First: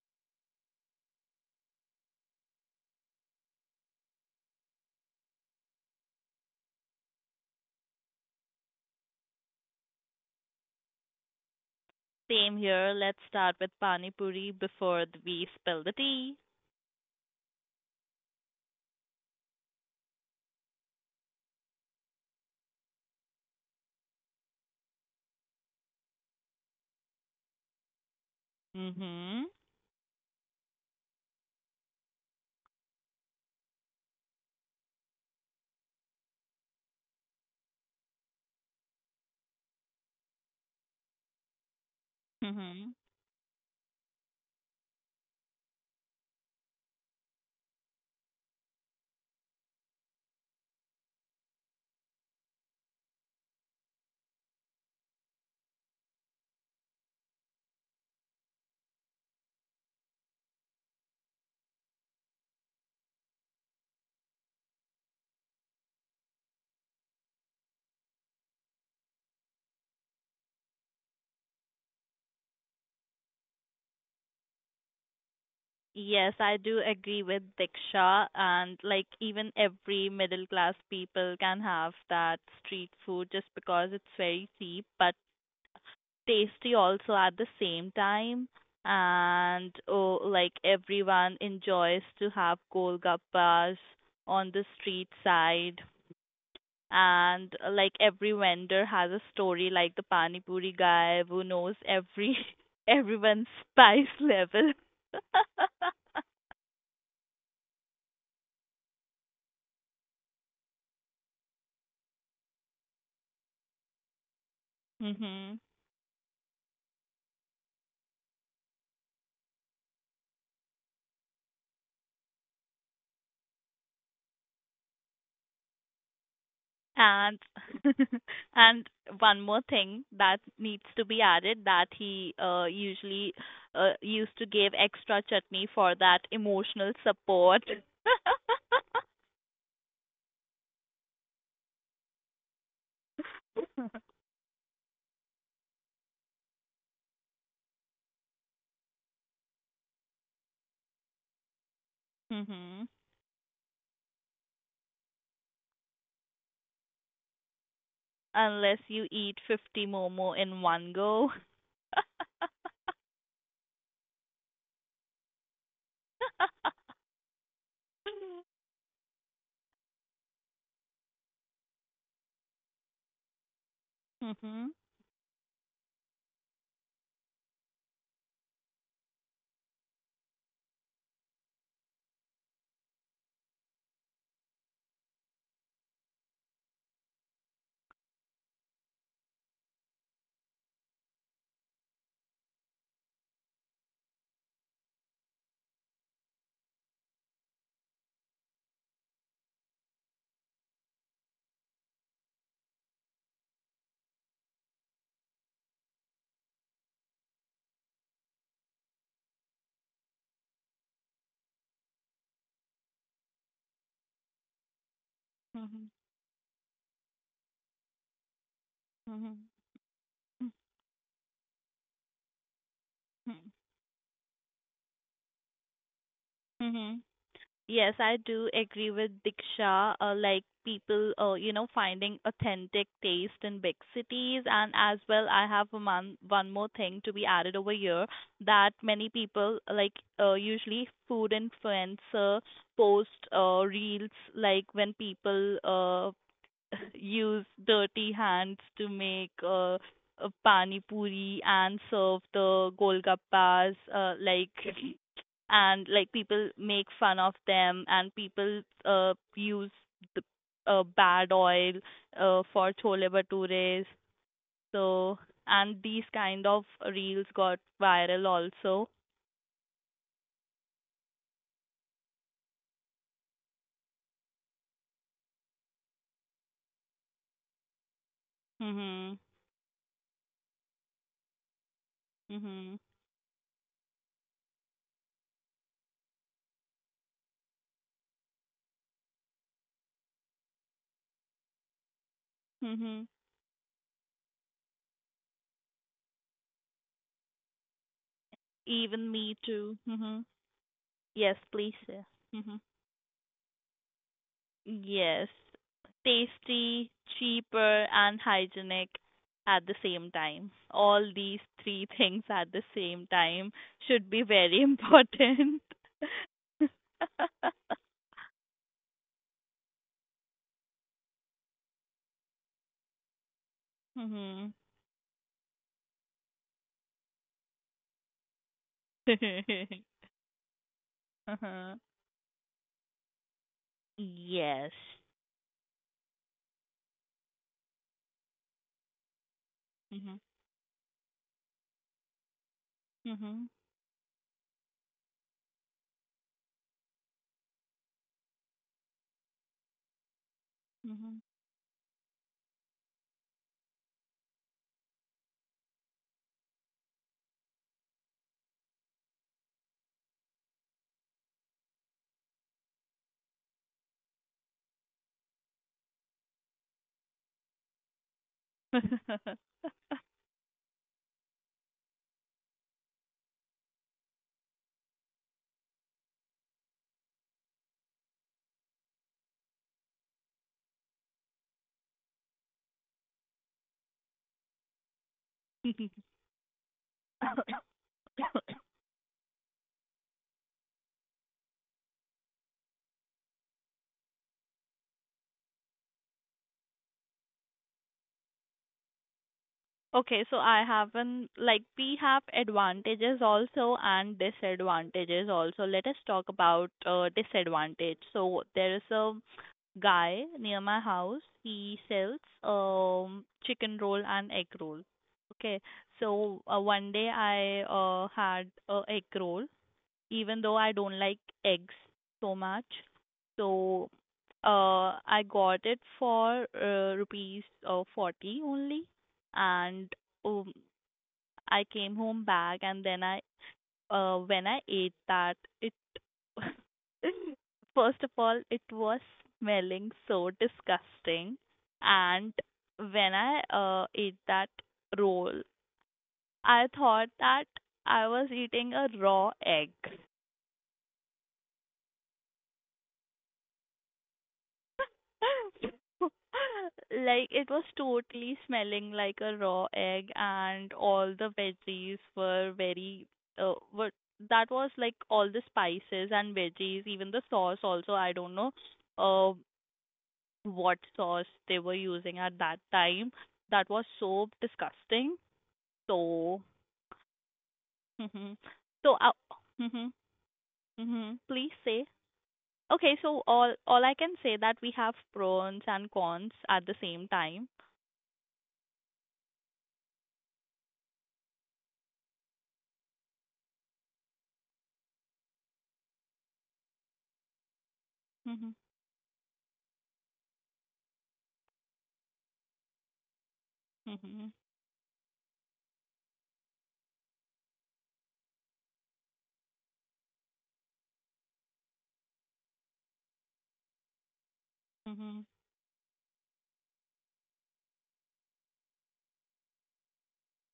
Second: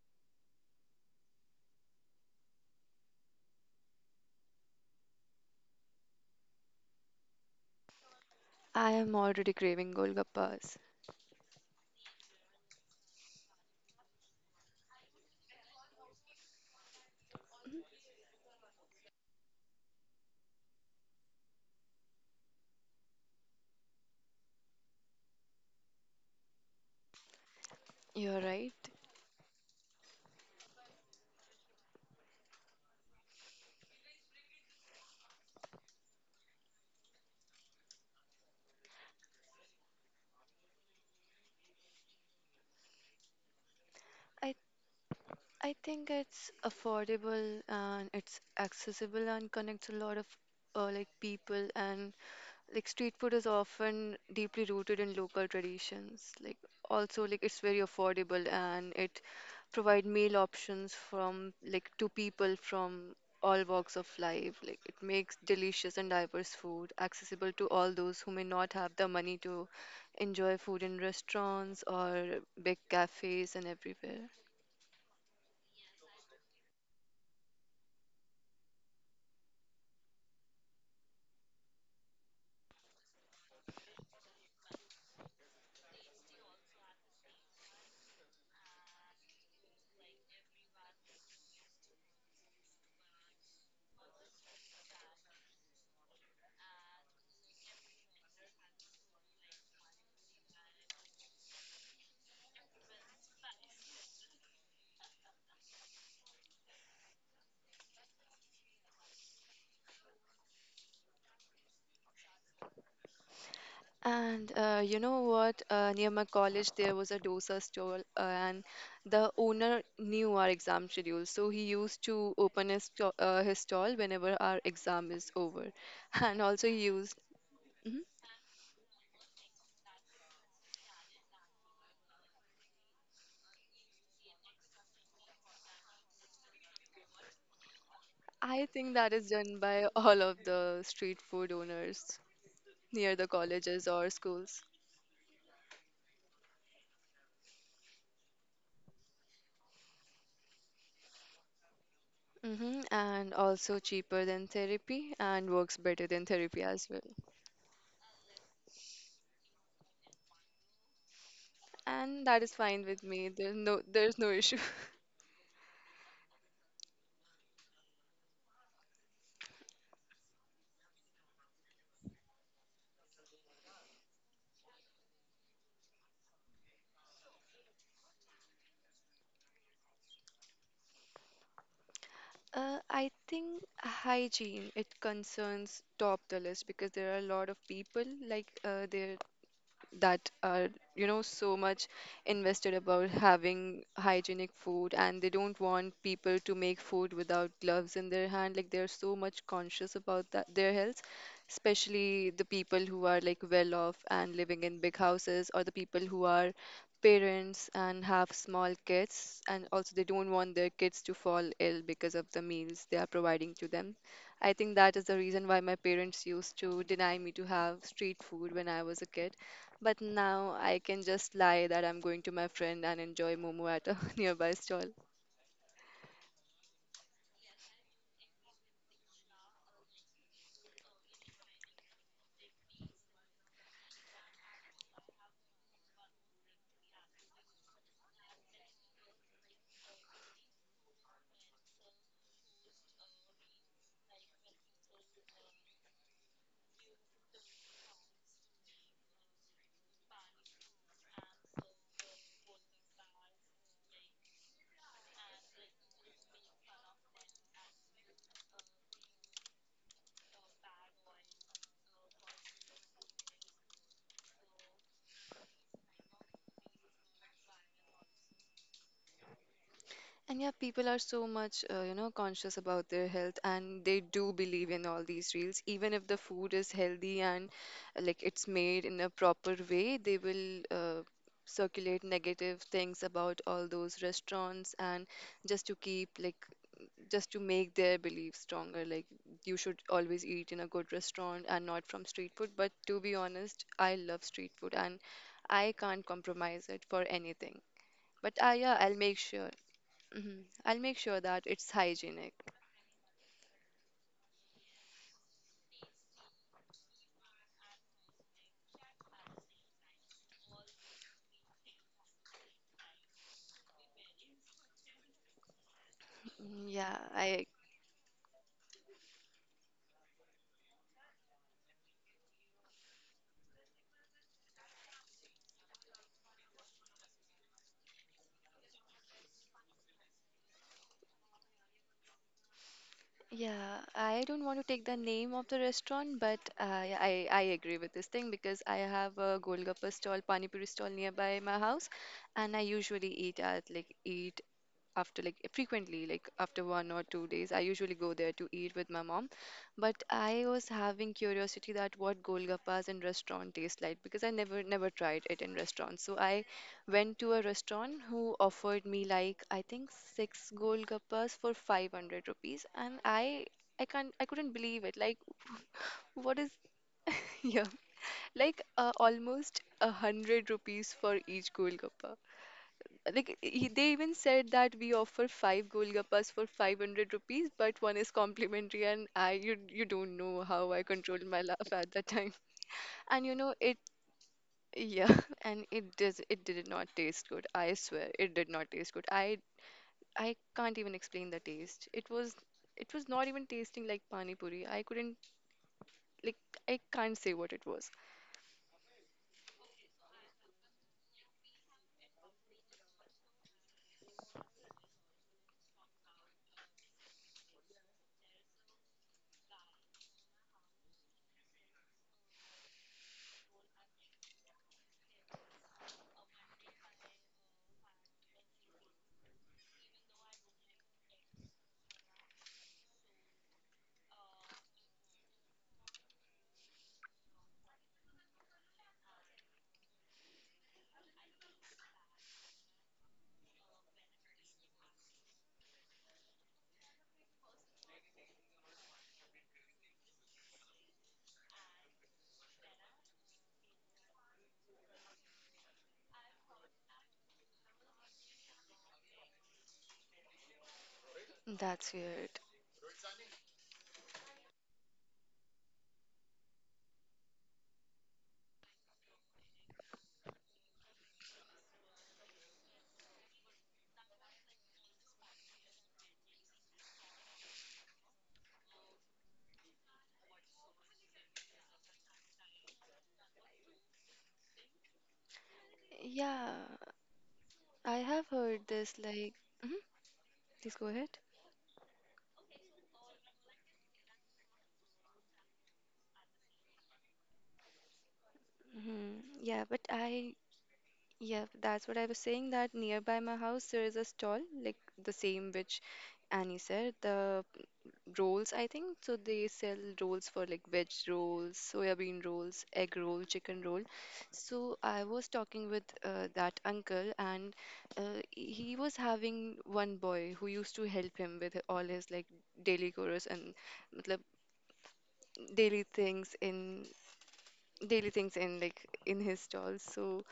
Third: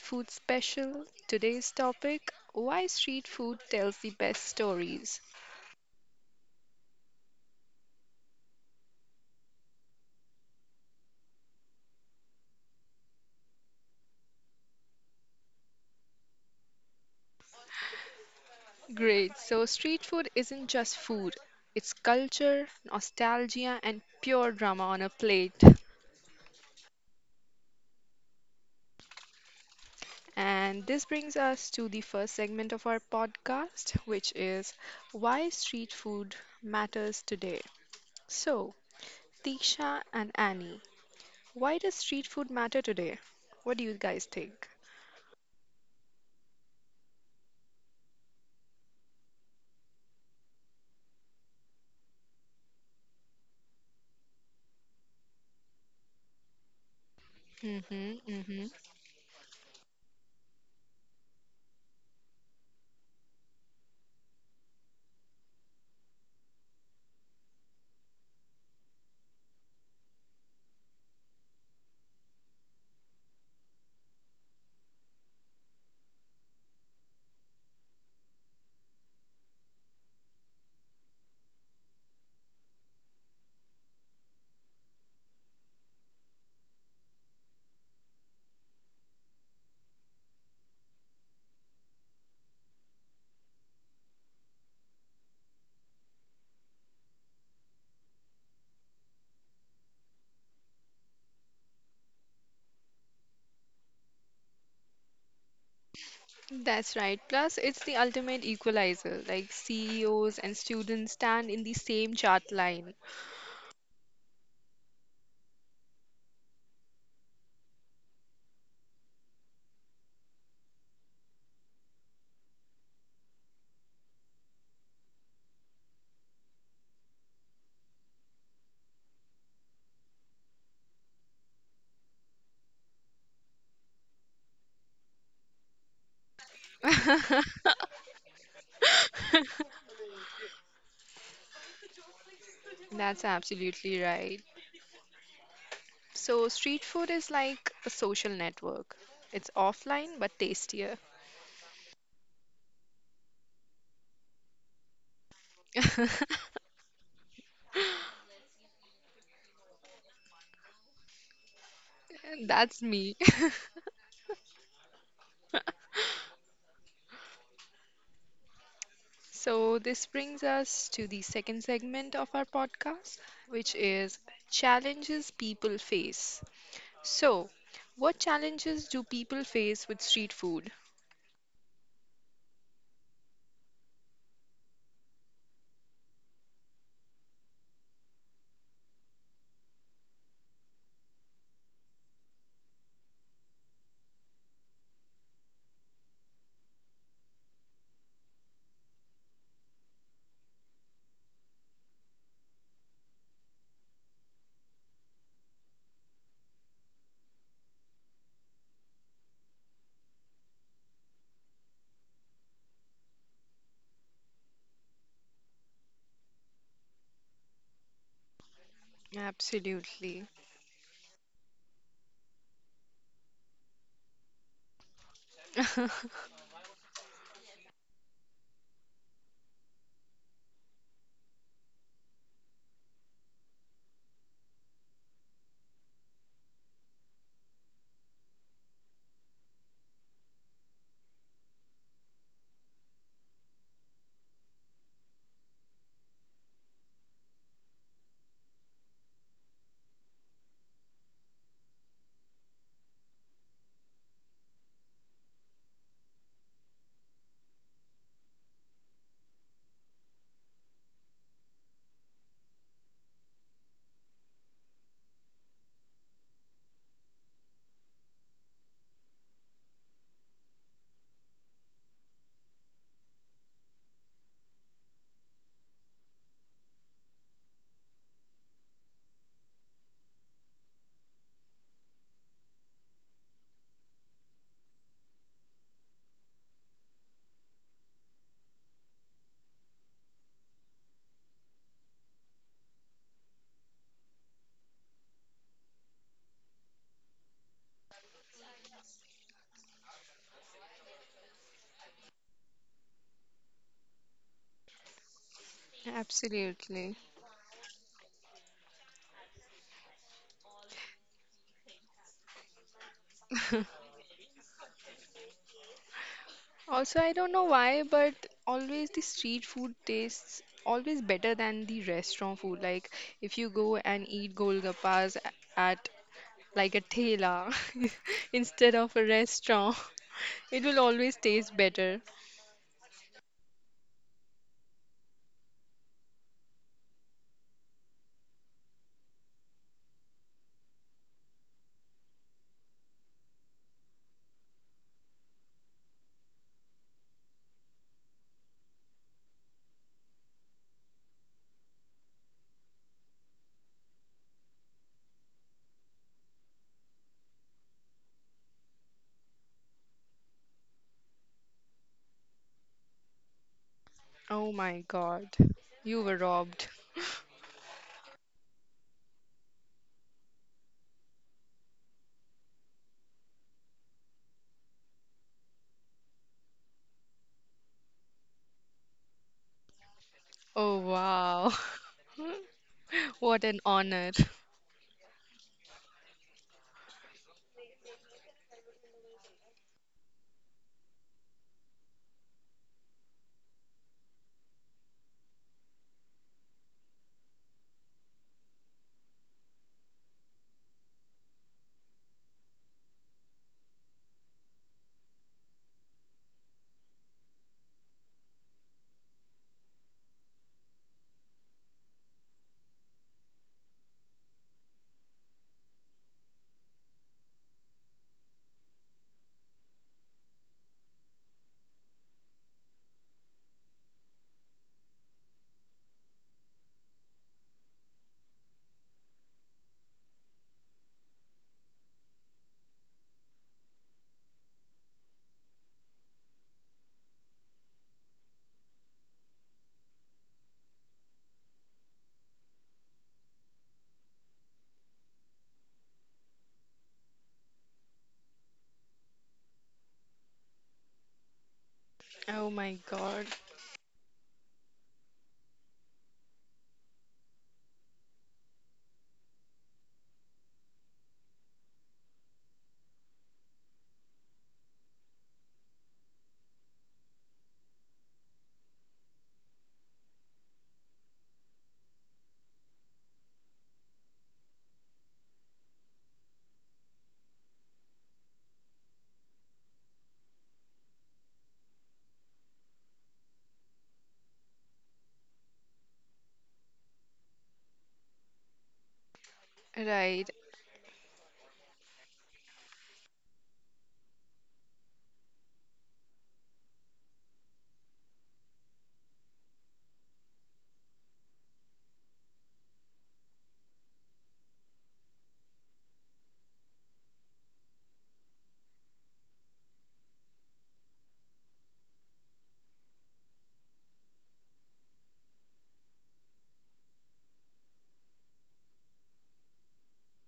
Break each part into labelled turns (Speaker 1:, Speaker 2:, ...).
Speaker 1: food special. Today's topic, why street food tells the best stories.
Speaker 2: I am already craving Golgappas.
Speaker 3: Same here. Let's start with Pani Puri before we spill the tea.
Speaker 1: Great, so street food isn't just food, it's culture, nostalgia, and pure drama on a plate.
Speaker 2: You're right.
Speaker 3: Mhm.
Speaker 1: And this brings us to the first segment of our podcast, which is why street food matters today. So, Tisha and Annie, why does street food
Speaker 3: Mhm.
Speaker 1: matter today? What do you guys
Speaker 2: I
Speaker 1: think?
Speaker 2: I think it's affordable and it's accessible and connects a lot of like people and like street food is often deeply rooted in local traditions. Like also like it's very
Speaker 1: Mm-hmm,
Speaker 2: affordable
Speaker 1: mm-hmm.
Speaker 2: and it provide meal options from like to people from all walks of life. Like it makes delicious and diverse food accessible to all those who may not have the money to enjoy food in restaurants or big cafes and everywhere.
Speaker 3: Yes, I do agree with Diksha and like even every middle class people can have that street food just because it's very cheap but tasty also at the same time. And oh, like everyone enjoys to have golgappas on the street side and like every vendor has a story like the pani puri guy who knows every everyone's spice level
Speaker 1: That's right. Plus, it's the ultimate equalizer. Like CEOs and students stand in the same chart line.
Speaker 2: And you know
Speaker 3: mhm
Speaker 2: what? Near my college, there was a dosa stall, and the owner knew our exam schedule, so he used to open his his stall whenever our exam is over, and also he
Speaker 3: and
Speaker 2: used. Mhm.
Speaker 3: and one more thing that needs to be added that he usually used to give extra chutney for that emotional support
Speaker 2: I think that is done by all of the street food owners near the
Speaker 1: That's
Speaker 2: colleges or
Speaker 1: absolutely right.
Speaker 2: schools.
Speaker 1: So, street food is like a social network. It's offline but tastier.
Speaker 3: mhm
Speaker 2: Mm-hmm. And also cheaper than therapy and works better than therapy as well.
Speaker 3: unless you eat 50 momo in one go.
Speaker 2: And that is fine
Speaker 1: That's
Speaker 2: with
Speaker 1: me.
Speaker 2: me. There's no issue.
Speaker 1: So, this brings us to the second segment of our podcast, which is
Speaker 3: Mhm.
Speaker 1: challenges people face. So, what challenges do people face with street food?
Speaker 2: I think hygiene, it concerns top the list because there are a lot of people like there that are you know so much invested about having hygienic food, and they don't want people to make food without gloves in their hand like they're so much conscious about that their health, especially the people who are like well off and living in big houses, or the people who are parents and have small kids, and also they don't want their kids to fall ill because of the meals they are providing to them. I think that is the reason why
Speaker 3: Mhm.
Speaker 2: my parents used to deny me to have street food when I was a
Speaker 3: Mhm.
Speaker 2: kid. But
Speaker 1: Absolutely.
Speaker 2: now I can just lie that I'm going to my friend and
Speaker 3: Mhm.
Speaker 2: enjoy momo at a nearby stall.
Speaker 3: Mhm. Yes, I do agree with Diksha. Like people, finding authentic taste in big cities, and as well, I have a one more thing to be added over here that many people like usually food influencer post reels like when people use dirty hands to make pani puri and serve the golgappas like and like people make fun of them and people use the bad oil for chole bhatures so and these kind of reels got viral also.
Speaker 2: And yeah, people are so much, you know, conscious about their health, and they do believe in all these reels. Even if the food is healthy and like it's made
Speaker 3: Mhm
Speaker 2: in a proper way, they will circulate
Speaker 3: mhm
Speaker 2: negative things about all those restaurants, and just to keep like just to make their belief stronger. Like you should always eat in a good restaurant and not from street food. But
Speaker 3: mhm
Speaker 2: to be honest, I love street food and I can't compromise it for anything. But ah, yeah,
Speaker 3: even
Speaker 2: I'll
Speaker 3: me
Speaker 2: make sure.
Speaker 3: too mhm
Speaker 2: Mhm. I'll make
Speaker 3: yes
Speaker 2: sure that
Speaker 3: please
Speaker 2: it's
Speaker 3: yeah.
Speaker 2: hygienic.
Speaker 3: mhm Yes, tasty,
Speaker 1: Absolutely.
Speaker 3: cheaper, and hygienic at the same time. All these three things at the same time should be very important.
Speaker 2: Mm, yeah,
Speaker 1: Also, I don't
Speaker 2: I
Speaker 1: know why, but always the street food tastes always better than the restaurant food. Like if you go and
Speaker 3: Mhm.
Speaker 1: eat golgappas at like a thela instead of a restaurant, it will always taste
Speaker 3: Uh-huh.
Speaker 1: better.
Speaker 2: yeah, I don't
Speaker 3: Yes.
Speaker 2: want to take the name of the restaurant, but I agree with this thing because I have a Golgappa
Speaker 3: Mhm.
Speaker 2: stall, Pani Puri stall nearby my house, and I usually
Speaker 3: Mhm.
Speaker 2: eat at like 8, after like frequently like after 1 or 2 days. I usually go there to eat with my mom, but I was having curiosity that what golgappas in restaurant taste like, because I never tried it in restaurants. So I went to a restaurant who offered me like I think six golgappas for 500 rupees, and I
Speaker 1: Oh
Speaker 2: couldn't
Speaker 1: my
Speaker 2: believe it. Like,
Speaker 1: God, you were
Speaker 2: what is,
Speaker 1: robbed.
Speaker 2: yeah, like
Speaker 3: Mhm.
Speaker 2: almost 100 rupees for each golgappa. Like they even said that we offer five golgappas for 500 rupees but one is complimentary, and I you don't know how
Speaker 1: Oh
Speaker 2: I controlled my
Speaker 1: wow.
Speaker 2: laugh at that time. And you
Speaker 1: What
Speaker 2: know
Speaker 1: an
Speaker 2: it,
Speaker 1: honor.
Speaker 2: yeah. And it did not taste good. I swear it did not taste good. I can't even explain the taste. It was, it was not even tasting like pani puri. I couldn't, like, I can't say what it was.
Speaker 3: Okay, so I haven't like we have advantages also and disadvantages also. Let us talk about disadvantage. So there is a guy near my house. He sells chicken roll and egg roll. Okay, so one day I had a egg roll even though I don't like eggs so much. So I got it for rupees 40 only, and um, I came home back, and then I when I ate that, it first of all it was smelling so disgusting, and when I ate that roll, I thought that I was eating a raw egg.
Speaker 2: That's weird.
Speaker 1: Oh my God.
Speaker 3: Like it was totally smelling like a raw egg, and all the veggies were very were that was like all the spices and veggies, even the sauce also. I don't know uh what sauce they were using at that time. That was so disgusting. So,
Speaker 2: Yeah, I
Speaker 3: mhm.
Speaker 2: have heard
Speaker 3: So,
Speaker 2: this like
Speaker 3: mhm,
Speaker 2: hmm, please go
Speaker 3: mhm.
Speaker 2: ahead.
Speaker 3: Please say. Okay, so all I can say that we have pros and cons at the same time.
Speaker 2: Hmm, yeah, but
Speaker 1: Right.
Speaker 2: I yeah, that's what I was saying, that nearby my house there is a stall like the same which Annie said, the
Speaker 3: Mm-hmm.
Speaker 2: rolls, I think, so they sell rolls for like veg rolls, soybean rolls, egg roll, chicken roll.
Speaker 3: Mm-hmm.
Speaker 2: So I was talking with that uncle, and he was having one boy who used to help him with all his like daily chores and matlab,
Speaker 3: Mm-hmm.
Speaker 2: daily things in his stall. So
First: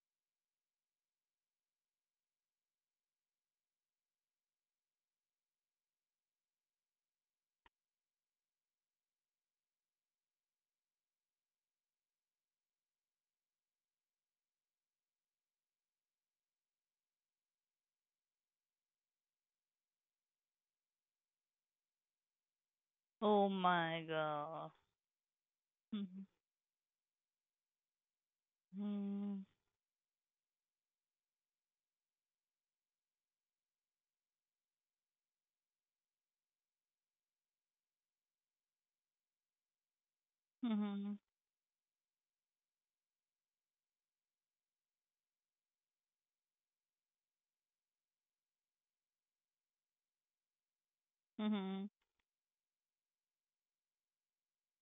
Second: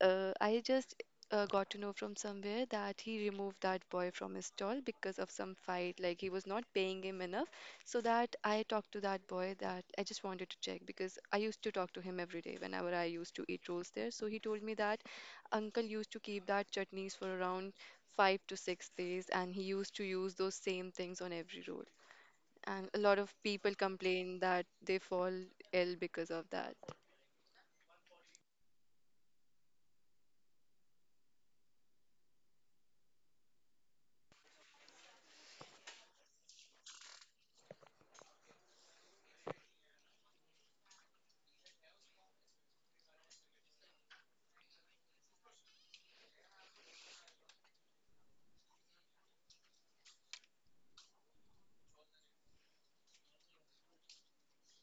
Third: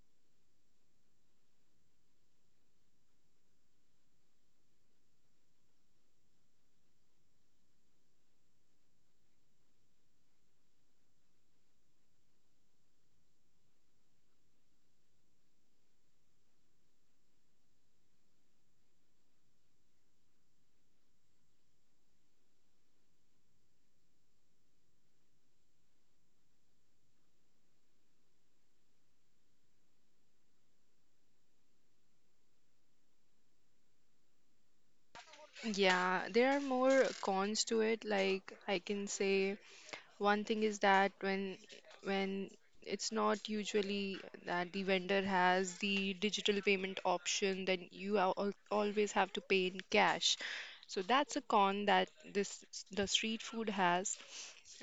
Speaker 2: I just got to know from somewhere that he removed that boy from his stall because of some fight. Like he was not paying him enough. So that I talked to that boy that I just wanted to check, because I used to talk to him every day whenever I used to eat rolls there. So he told me that uncle used to keep that chutneys for around 5 to 6 days, and he used to use those same things on every roll. And a lot of
Speaker 3: Oh
Speaker 2: people
Speaker 3: my
Speaker 2: complain that
Speaker 3: God.
Speaker 2: they fall ill
Speaker 3: Mm-hmm.
Speaker 2: because of that.
Speaker 3: Mm-hmm.
Speaker 1: Yeah, there are more cons to it. Like I can say one thing is that when it's not usually that the vendor has the digital payment option, then you are al always have to pay in cash. So that's a con
Speaker 3: Mm-hmm.
Speaker 1: that this the street food has.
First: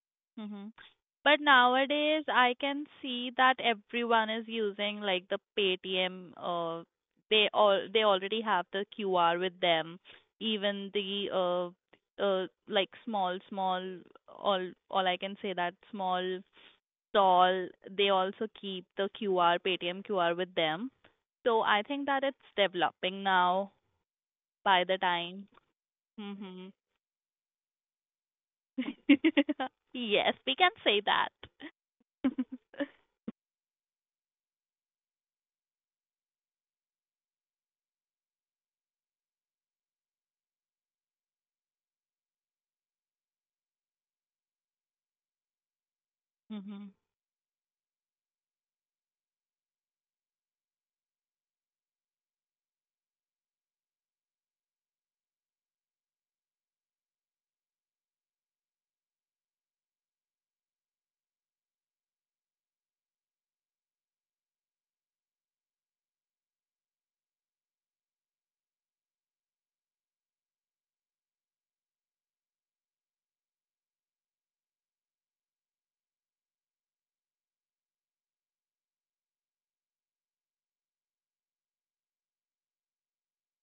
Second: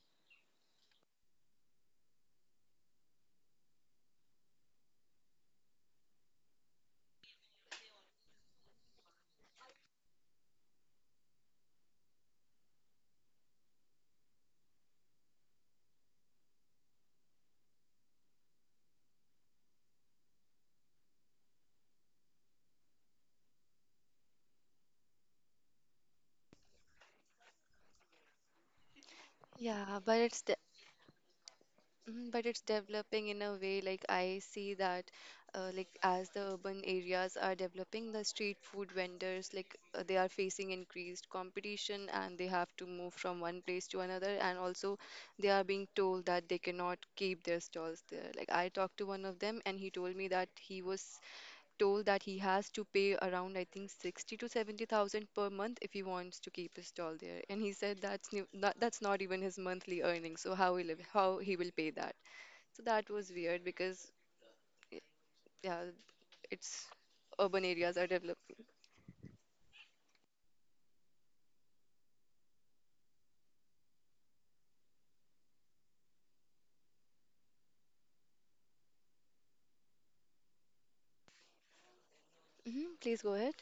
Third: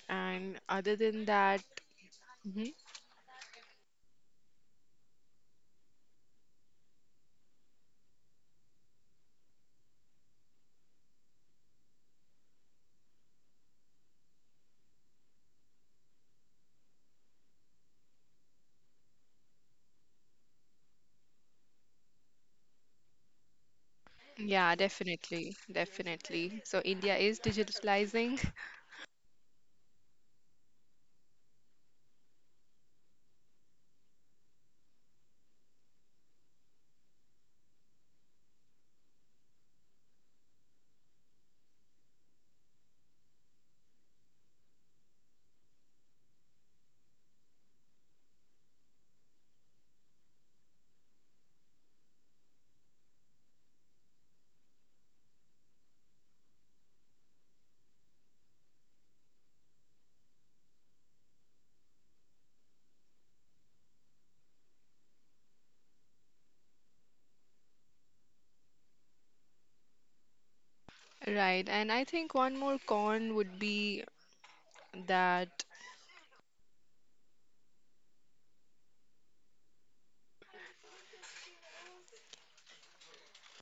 Speaker 1: And
Speaker 3: Mm-hmm.
Speaker 1: other than
Speaker 3: But
Speaker 1: that,
Speaker 3: nowadays, I
Speaker 1: Mhm.
Speaker 3: can see that everyone is using like the Paytm. They all they already have the QR with them. Even the like all I can say that small stall. They also keep the QR Paytm QR with them. So I think that it's developing now.
Speaker 1: yeah,
Speaker 3: By the time.
Speaker 1: definitely.
Speaker 3: Mhm.
Speaker 1: So India is digitalizing.
Speaker 2: Yeah, but
Speaker 3: Yes,
Speaker 2: it's
Speaker 3: we
Speaker 2: the
Speaker 3: can say that.
Speaker 2: Mm, but it's developing in a way like I see that, like as the urban areas are developing, the street food vendors like they are facing increased competition, and they have to move from one place to another, and also they are being told that they
Speaker 3: Mhm.
Speaker 2: cannot keep their stalls there. Like I talked to one of them, and he told me that he was told that he has to pay around I think 60 to 70,000 per month if he wants to keep his stall there. And he said that's new, not, that's not even his monthly earnings, so how he will pay that. So that was weird because yeah, it's urban areas are developing.
Speaker 1: Right, and I think one more con would be that.
Speaker 2: Hmm, please go ahead.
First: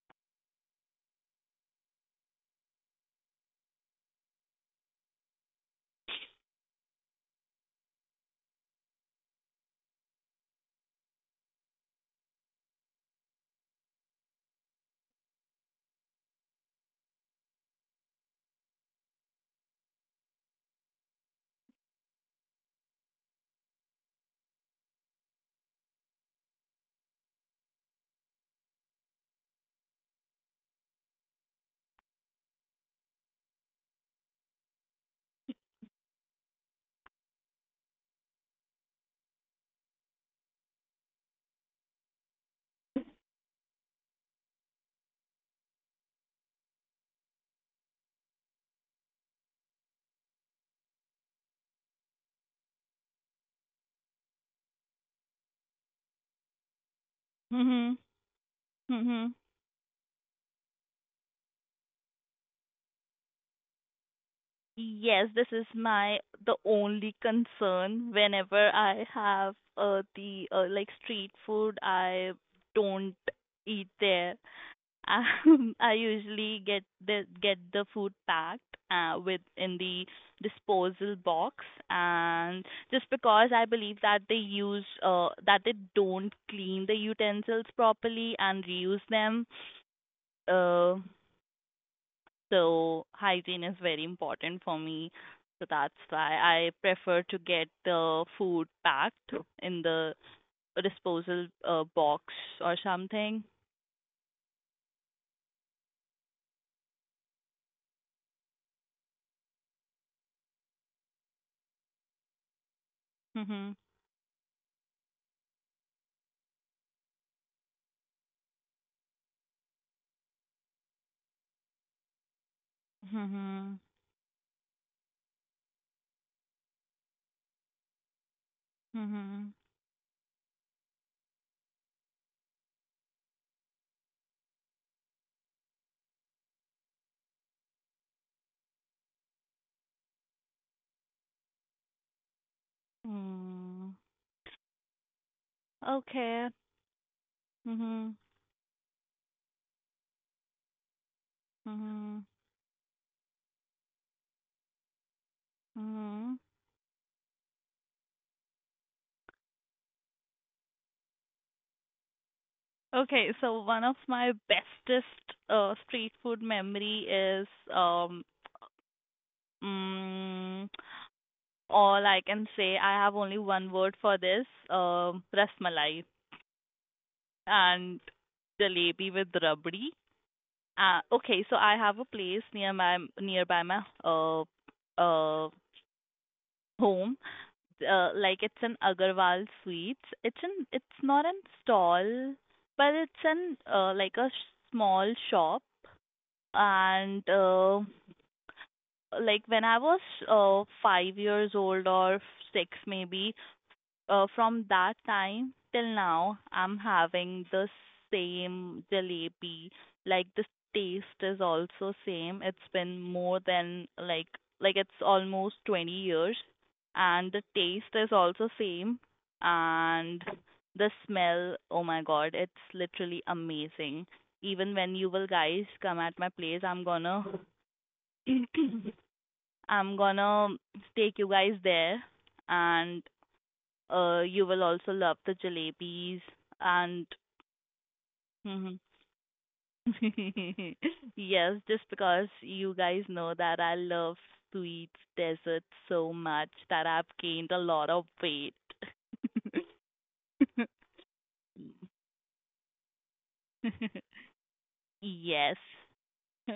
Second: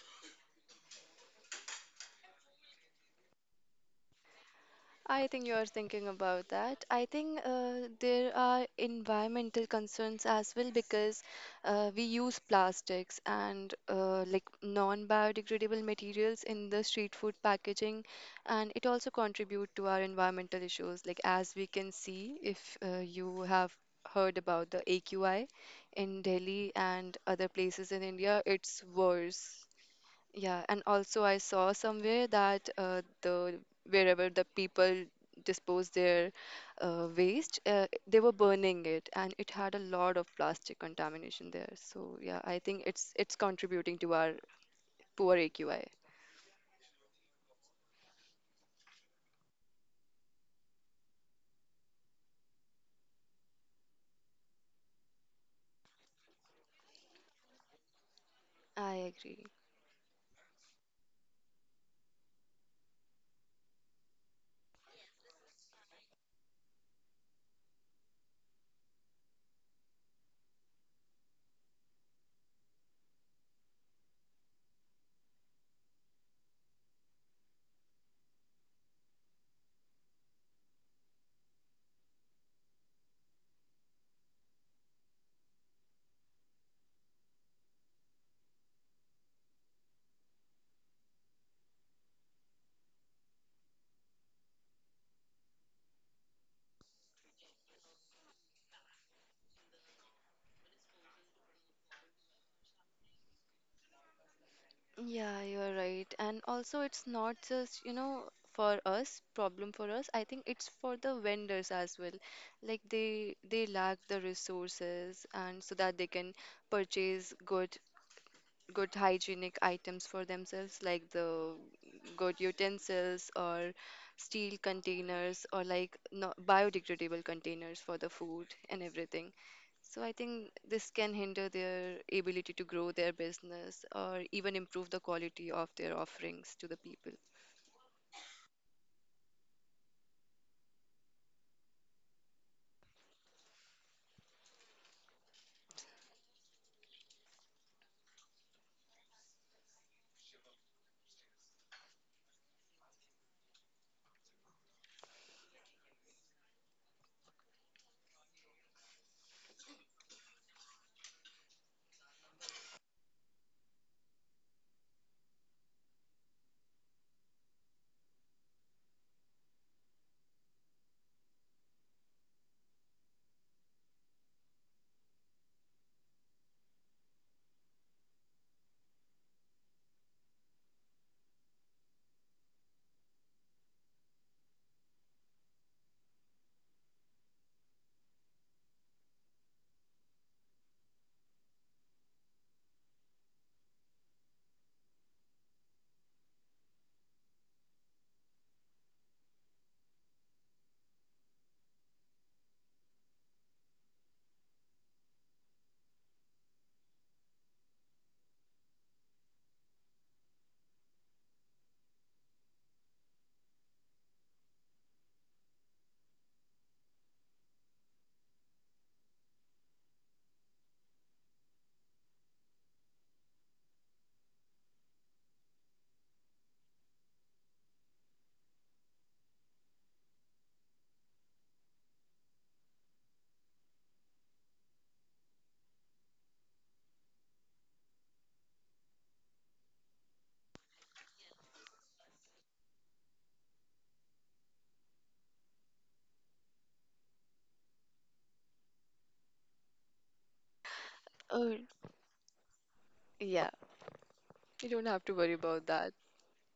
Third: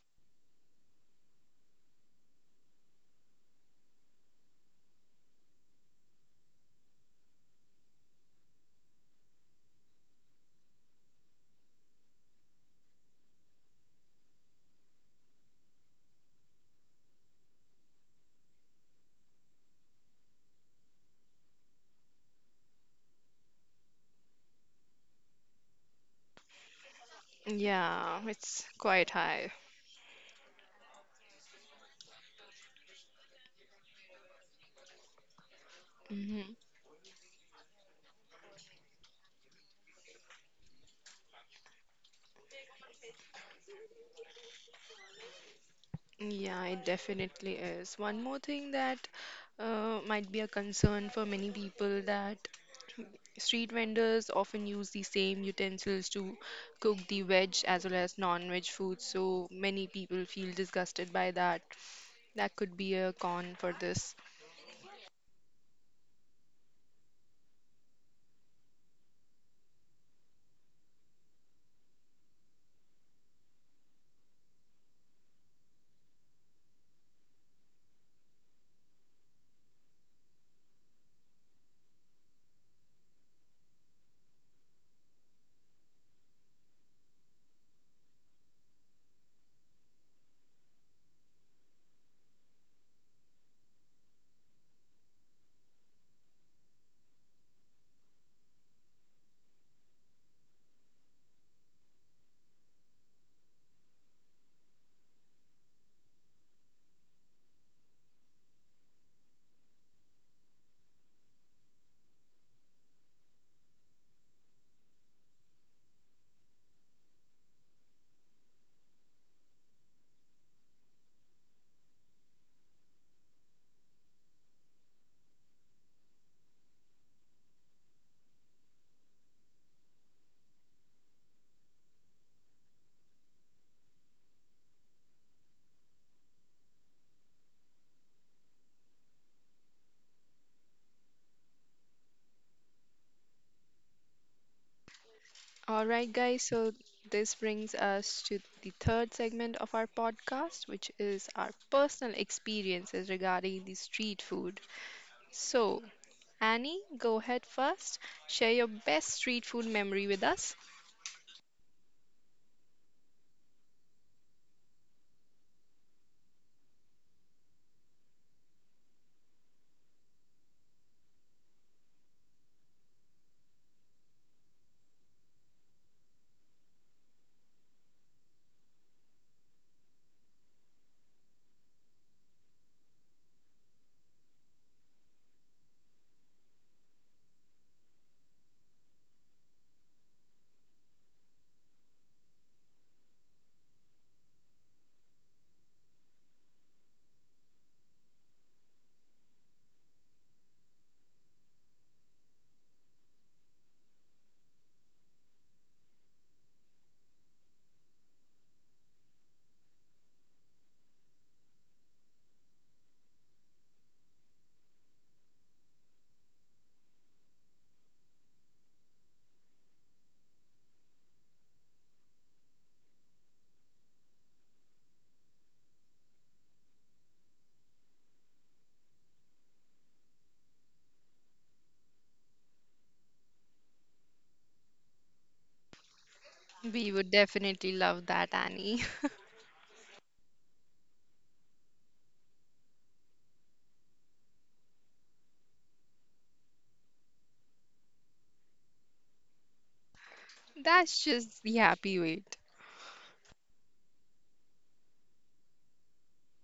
Speaker 2: I think you are thinking about that. I think there are environmental concerns as well, because we use plastics and like non-biodegradable materials in the street food packaging, and it also contribute to our environmental issues. Like as we can see, if you have heard about the AQI in Delhi and other places in
Speaker 1: Yeah,
Speaker 2: India,
Speaker 1: it's
Speaker 2: it's
Speaker 1: quite high.
Speaker 2: worse. Yeah, and also I saw somewhere that the wherever the people dispose their
Speaker 1: Hmm
Speaker 2: waste, they were burning it, and it had a lot of plastic contamination there. So yeah, I think it's contributing to our poor AQI.
Speaker 1: Yeah, it definitely is. One more thing that might be a concern for many people, that street vendors often use the same utensils to cook the veg as well
Speaker 3: Mhm.
Speaker 1: as non-veg
Speaker 2: I
Speaker 1: food,
Speaker 3: Mhm.
Speaker 2: agree.
Speaker 1: so many people feel disgusted by that. That could be a con for this.
Speaker 3: Yes, this is my the only concern whenever I have the like street food, I don't eat there. I usually get the food packed with in the disposal box, and just because I believe that they use that they don't clean the utensils properly and reuse them, uh, so hygiene is very important for me. So that's why I prefer to get the food packed in the disposal box or something.
Speaker 2: Yeah, you're right. And also, it's not just, you know, problem for us. I think it's for the vendors as well. Like they
Speaker 3: Mhm.
Speaker 2: lack the resources and so that they can purchase good hygienic items for themselves, like the good utensils
Speaker 3: Mhm.
Speaker 2: or steel containers or like no, biodegradable containers for the food and everything.
Speaker 3: Mhm.
Speaker 2: So I think this can hinder their ability to grow their business or even improve the quality of their offerings to the people.
Speaker 3: Mm,
Speaker 1: All right, guys,
Speaker 3: okay.
Speaker 1: so this brings us
Speaker 3: Mhm.
Speaker 1: to the third segment of our podcast, which is our personal
Speaker 3: Mhm.
Speaker 1: experiences regarding the street food. So,
Speaker 3: Mhm.
Speaker 1: Annie, go ahead first. Share your best street food memory with us.
Speaker 3: Okay, so one of my bestest street food memory is um mm, all I can say I have only one word for this rasmalai and jalebi with rabdi. Okay, so I have a place near my nearby my uh home, like it's in Agarwal Sweets. It's not an stall, but it's in like a small shop. And like when I was five years old or six maybe, from that time till now, I'm having the same jalebi. Like the taste is also same. It's been more than it's almost 20 years, and the taste is also same, and the smell. Oh my God, it's literally amazing. Even when you will guys come at my place, I'm gonna I'm gonna take you guys there and you will also love the jalebis and
Speaker 1: We would definitely love that,
Speaker 3: Mhm.
Speaker 1: Annie.
Speaker 3: yes, just because you guys know that I love sweets, desserts so much that I've gained a lot of weight.
Speaker 1: That's
Speaker 2: Oh
Speaker 1: just the happy wait.
Speaker 2: yeah, you don't have to worry
Speaker 3: Yes.
Speaker 2: about that.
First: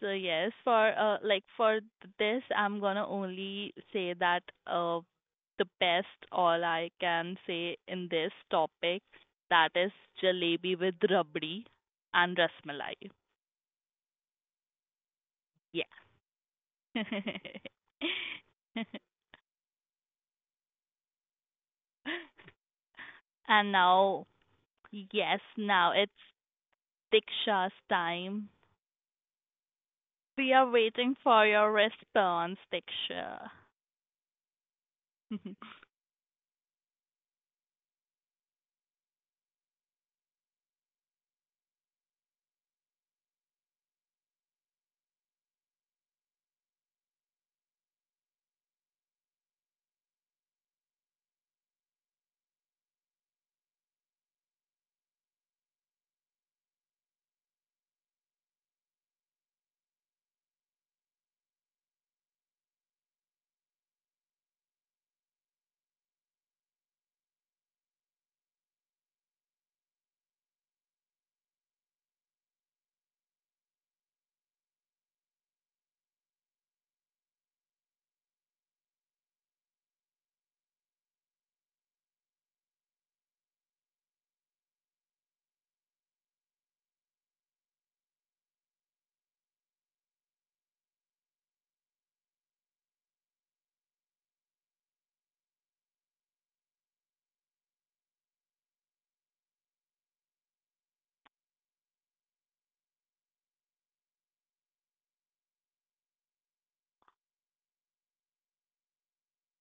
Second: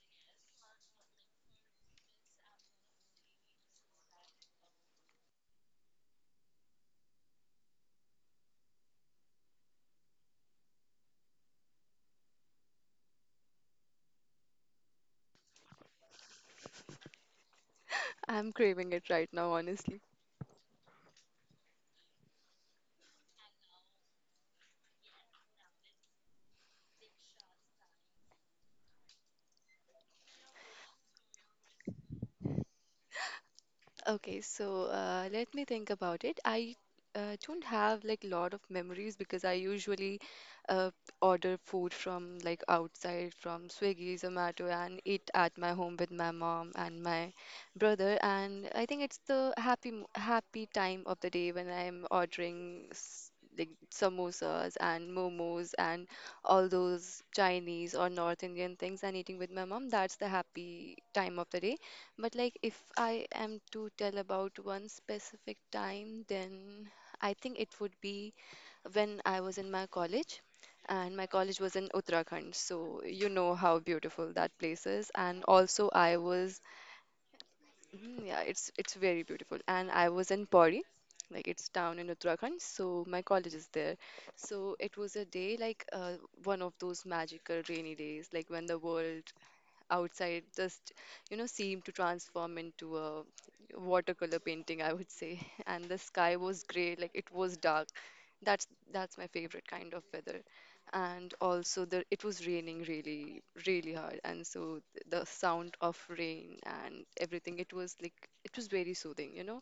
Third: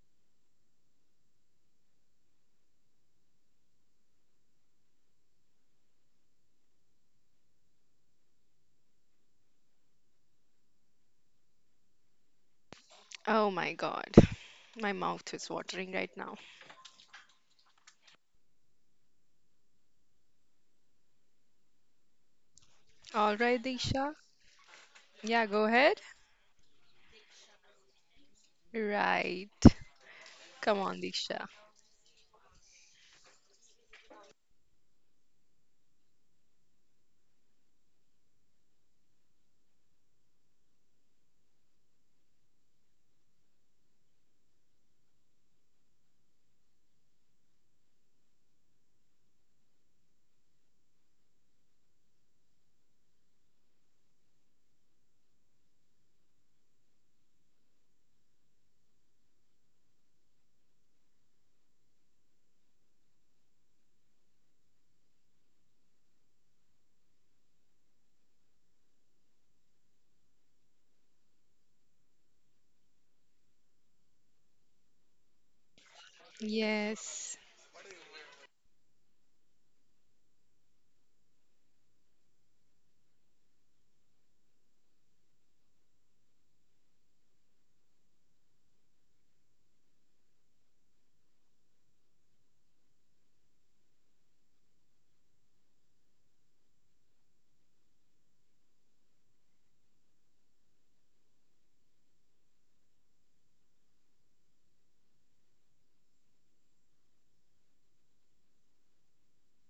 Speaker 3: So yes, for this, I'm gonna only say that uh, the best all I can say in this topic that is jalebi with rabdi and rasmalai.
Speaker 1: Oh my god, my mouth is watering
Speaker 3: Yeah.
Speaker 1: right now.
Speaker 2: I'm craving it right now, honestly.
Speaker 1: All right,
Speaker 3: And
Speaker 1: Disha.
Speaker 3: now,
Speaker 1: Yeah,
Speaker 3: yes,
Speaker 1: go
Speaker 3: now
Speaker 1: ahead.
Speaker 3: it's Diksha's time.
Speaker 1: Right.
Speaker 3: We
Speaker 1: Come
Speaker 3: are
Speaker 1: on,
Speaker 3: waiting
Speaker 1: Disha.
Speaker 3: for your response, Diksha.
Speaker 2: Okay, so let me think about it. I don't have like a lot of memories because I usually uh, order food from like outside from Swiggy, Zomato, and eat at my home with my mom and my brother. And I think it's the happy time of the day when I'm like samosas and momos and all those Chinese or North Indian things and eating with my mom. That's the happy time of the day. But like if I am to tell about one specific time, then I think it would be when I was in my college, and my college was in Uttarakhand. So you know how beautiful that place is. And also I was
Speaker 1: Yes,
Speaker 2: mhm, yeah, it's very beautiful. And I was in Pauri, like it's down in Uttarakhand, so my college is there. So it was a day like one of those magical rainy days, like when the world outside just you know seemed to transform into a watercolor painting, I would say. And the sky was gray, like it was dark. That's that's my favorite kind of weather. And also the it was raining really really hard, and so the sound of rain and everything, it was like it was very soothing, you know,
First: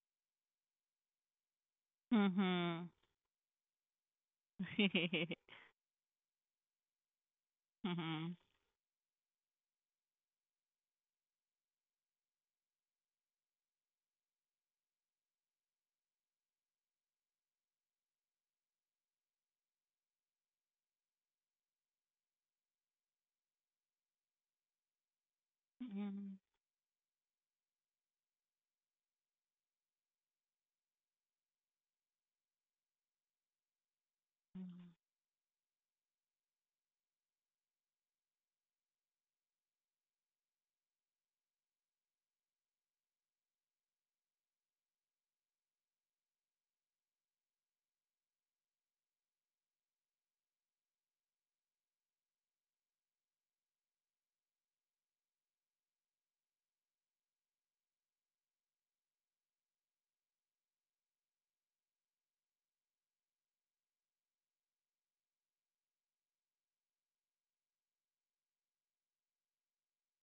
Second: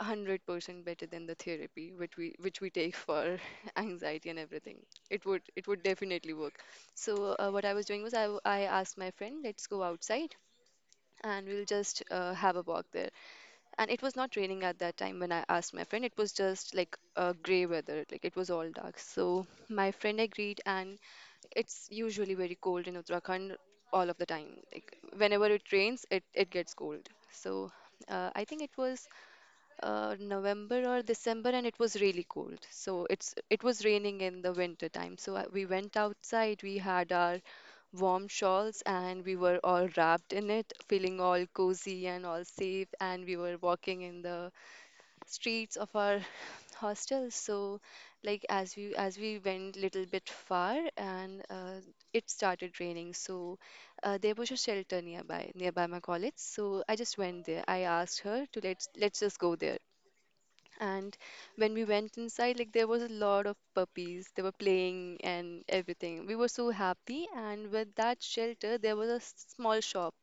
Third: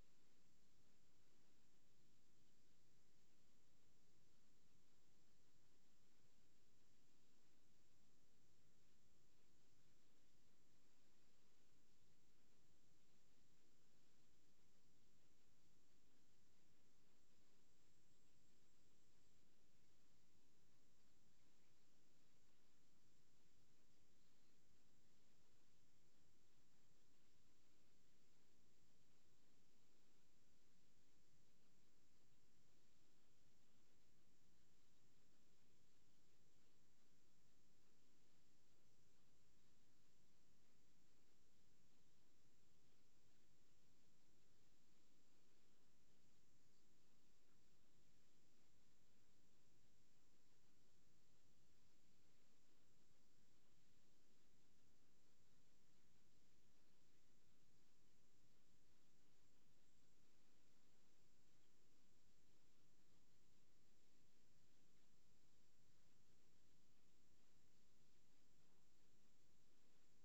Speaker 2: 100% better than the therapy which we
Speaker 3: Mm-hmm.
Speaker 2: take for anxiety and everything. it would it would definitely work. So what I was doing was
Speaker 3: Mm-hmm.
Speaker 2: I asked my friend let's go outside and we'll just have a walk there. And it was not raining at that time when I asked my friend, it was just like gray weather, like it was all dark. So my friend agreed. And it's usually very cold in Uttarakhand all of the time, like whenever it rains
Speaker 3: mm
Speaker 2: it gets cold. So I think it was November or December, and it was really cold. So it's it was raining in the winter time. So we went outside. We had our warm shawls, and we were all wrapped in it, feeling all cozy and all safe. And we were walking in the streets of our hostel. So, like as we went little bit far, and it started raining. So there was a shelter nearby my college, so I just went there. I asked her to let's just go there. And when we went inside, like, there was a lot of puppies. They were playing and everything. We were so happy. And with that shelter, there was a small shop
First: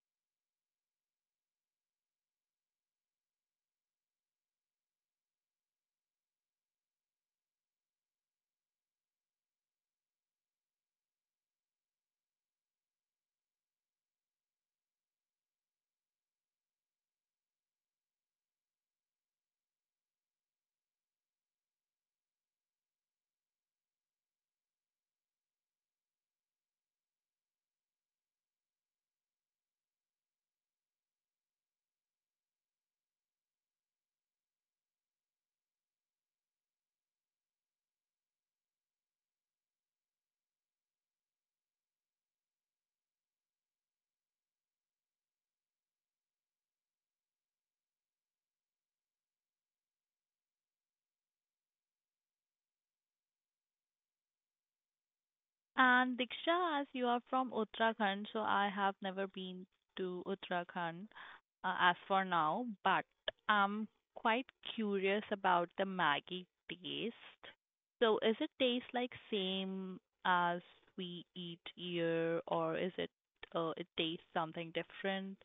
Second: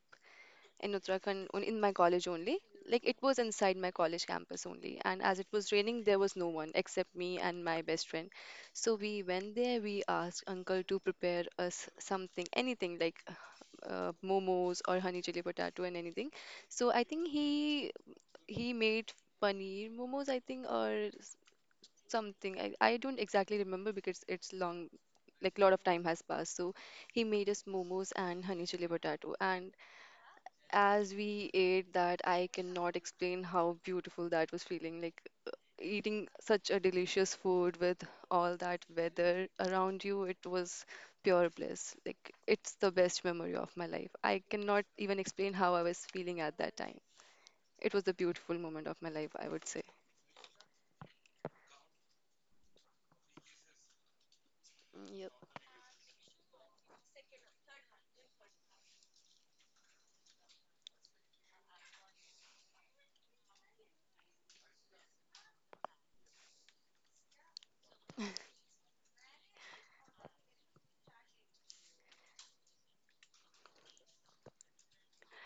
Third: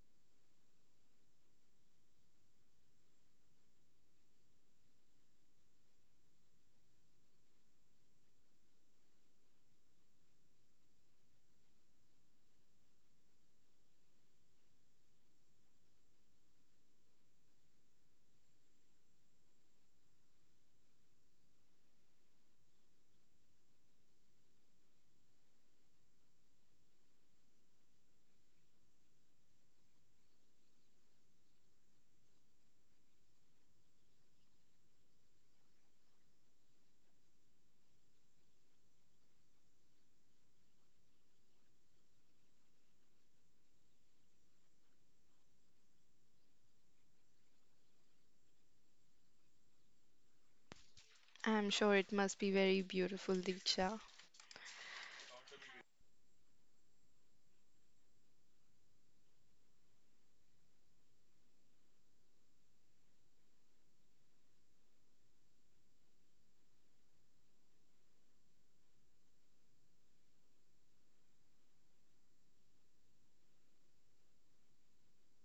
Speaker 2: in Uttarakhand, in my college only. Like, it was inside my college campus only. And as it was raining, there was no one except me and my best friend. So we went there. We asked uncle to prepare us something, anything, like momos or honey chili potato and anything. So I think he made paneer momos, I think, or something. I don't exactly remember because it's long, like a lot of time has passed. So he made us momos and honey chili potato. And as we ate that, I cannot explain how beautiful that was feeling. Like, eating such a delicious food with all that weather around you, it was pure bliss. Like, it's the best memory of my life. I cannot even explain how I was feeling at that time. It was the beautiful moment of my life, I would say.
Speaker 1: I'm sure it must be very beautiful, Diksha.
Speaker 2: Yep,
Speaker 3: And Diksha, as you are from Uttarakhand, so I have never been to Uttarakhand as for now, but I'm quite curious about the Maggi taste. So is it taste like same as we eat here, or is it it tastes something different?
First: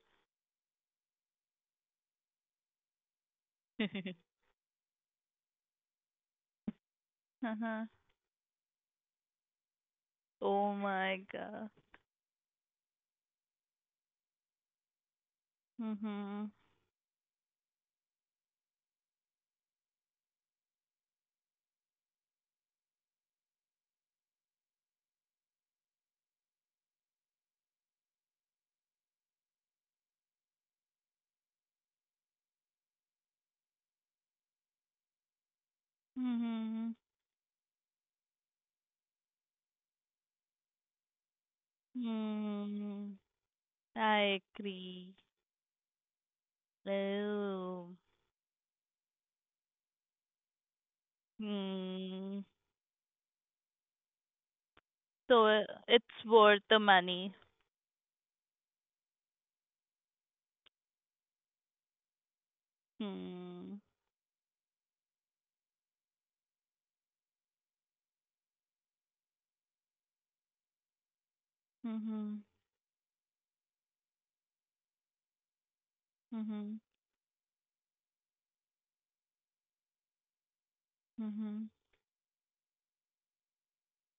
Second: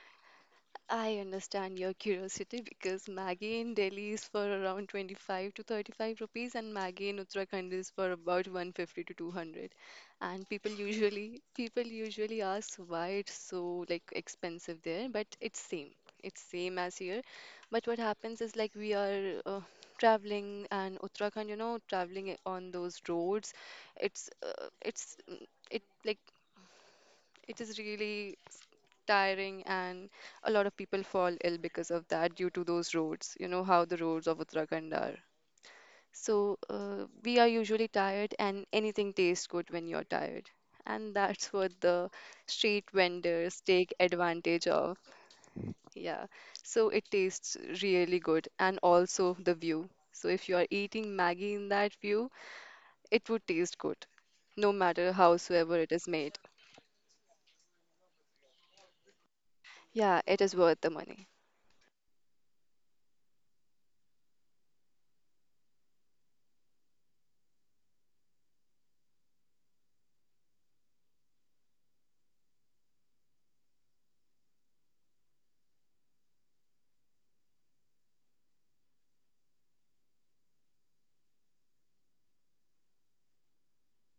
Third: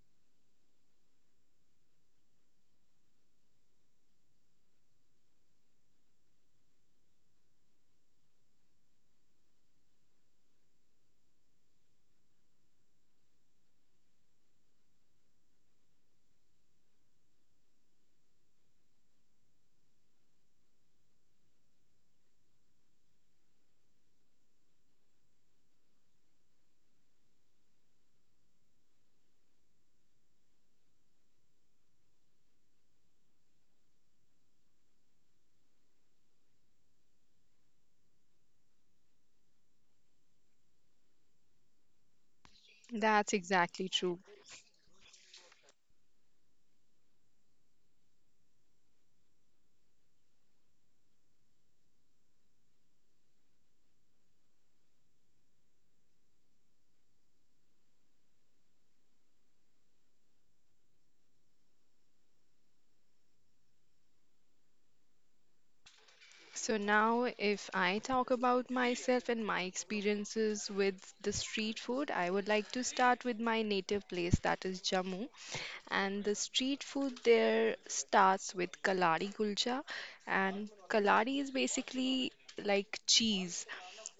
Speaker 2: I understand your curiosity because Maggi in Delhi is for around 25 to 35 rupees and Maggi in Uttarakhand
Speaker 3: Uh-huh.
Speaker 2: is for about 150 to 200. And people
Speaker 3: Oh my
Speaker 2: usually
Speaker 3: God.
Speaker 2: people usually ask why it's so like expensive there, but it's same. It's
Speaker 3: Hmm
Speaker 2: same as here. But what happens is, like, we are traveling and Uttarakhand, you know, traveling on those roads, it's it like It is really tiring, and a lot of people fall ill because of that, due to those roads. You know how the roads of Uttarakhand are. So
Speaker 3: Mm-hmm.
Speaker 2: we are usually tired, and anything tastes good when you're tired. And that's what the street
Speaker 3: Mm-hmm.
Speaker 1: That's
Speaker 2: vendors
Speaker 1: exactly
Speaker 2: take
Speaker 1: true.
Speaker 3: I
Speaker 2: advantage of.
Speaker 3: agree.
Speaker 2: Yeah. So it tastes
Speaker 3: Oh.
Speaker 2: really good, and also the view. So if you are eating Maggie in that view,
Speaker 3: Hmm.
Speaker 2: it would taste good, no matter
Speaker 3: So
Speaker 2: howsoever it is
Speaker 3: it's
Speaker 2: made.
Speaker 3: worth the money.
Speaker 2: Yeah, it is worth the money.
Speaker 3: Hmm.
Speaker 1: So now, if I talk about myself and my experiences with the street food, I
Speaker 3: Mhm.
Speaker 1: would like to start with my native place, that is Jammu. And the
Speaker 3: Mhm.
Speaker 1: street food there starts with kalari kulcha, and kalari is
Speaker 3: Mhm.
Speaker 1: basically like cheese.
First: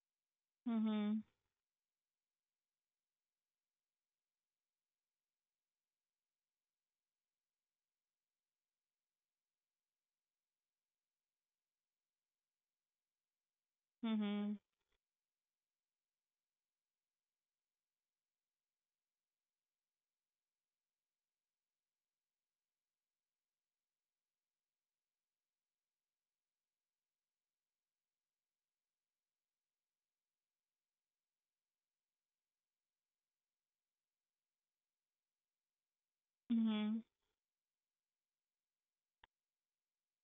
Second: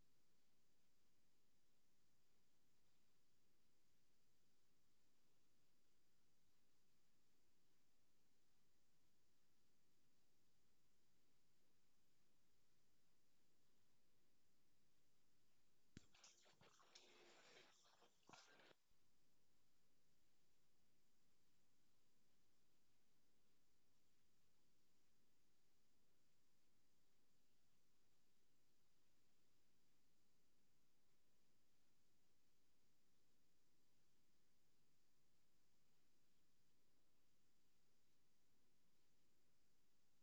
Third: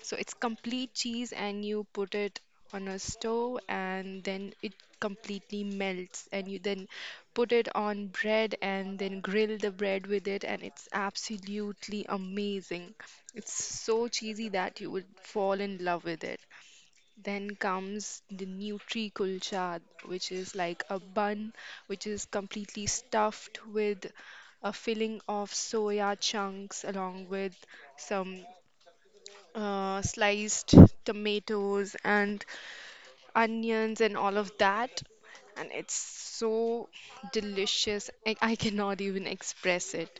Speaker 1: So it's complete
Speaker 3: Mhm.
Speaker 1: cheese, and you put it on a stove and then it completely melts and you then put it on bread and then grill the bread with it and it's absolutely amazing. It's so cheesy
Speaker 3: Mhm.
Speaker 1: that you would fall in love with it. Then comes the Nutri Kulcha, which is like a bun which is completely stuffed with a filling of soya chunks along with some sliced tomatoes and onions and all of that. And it's so delicious. I cannot even express it.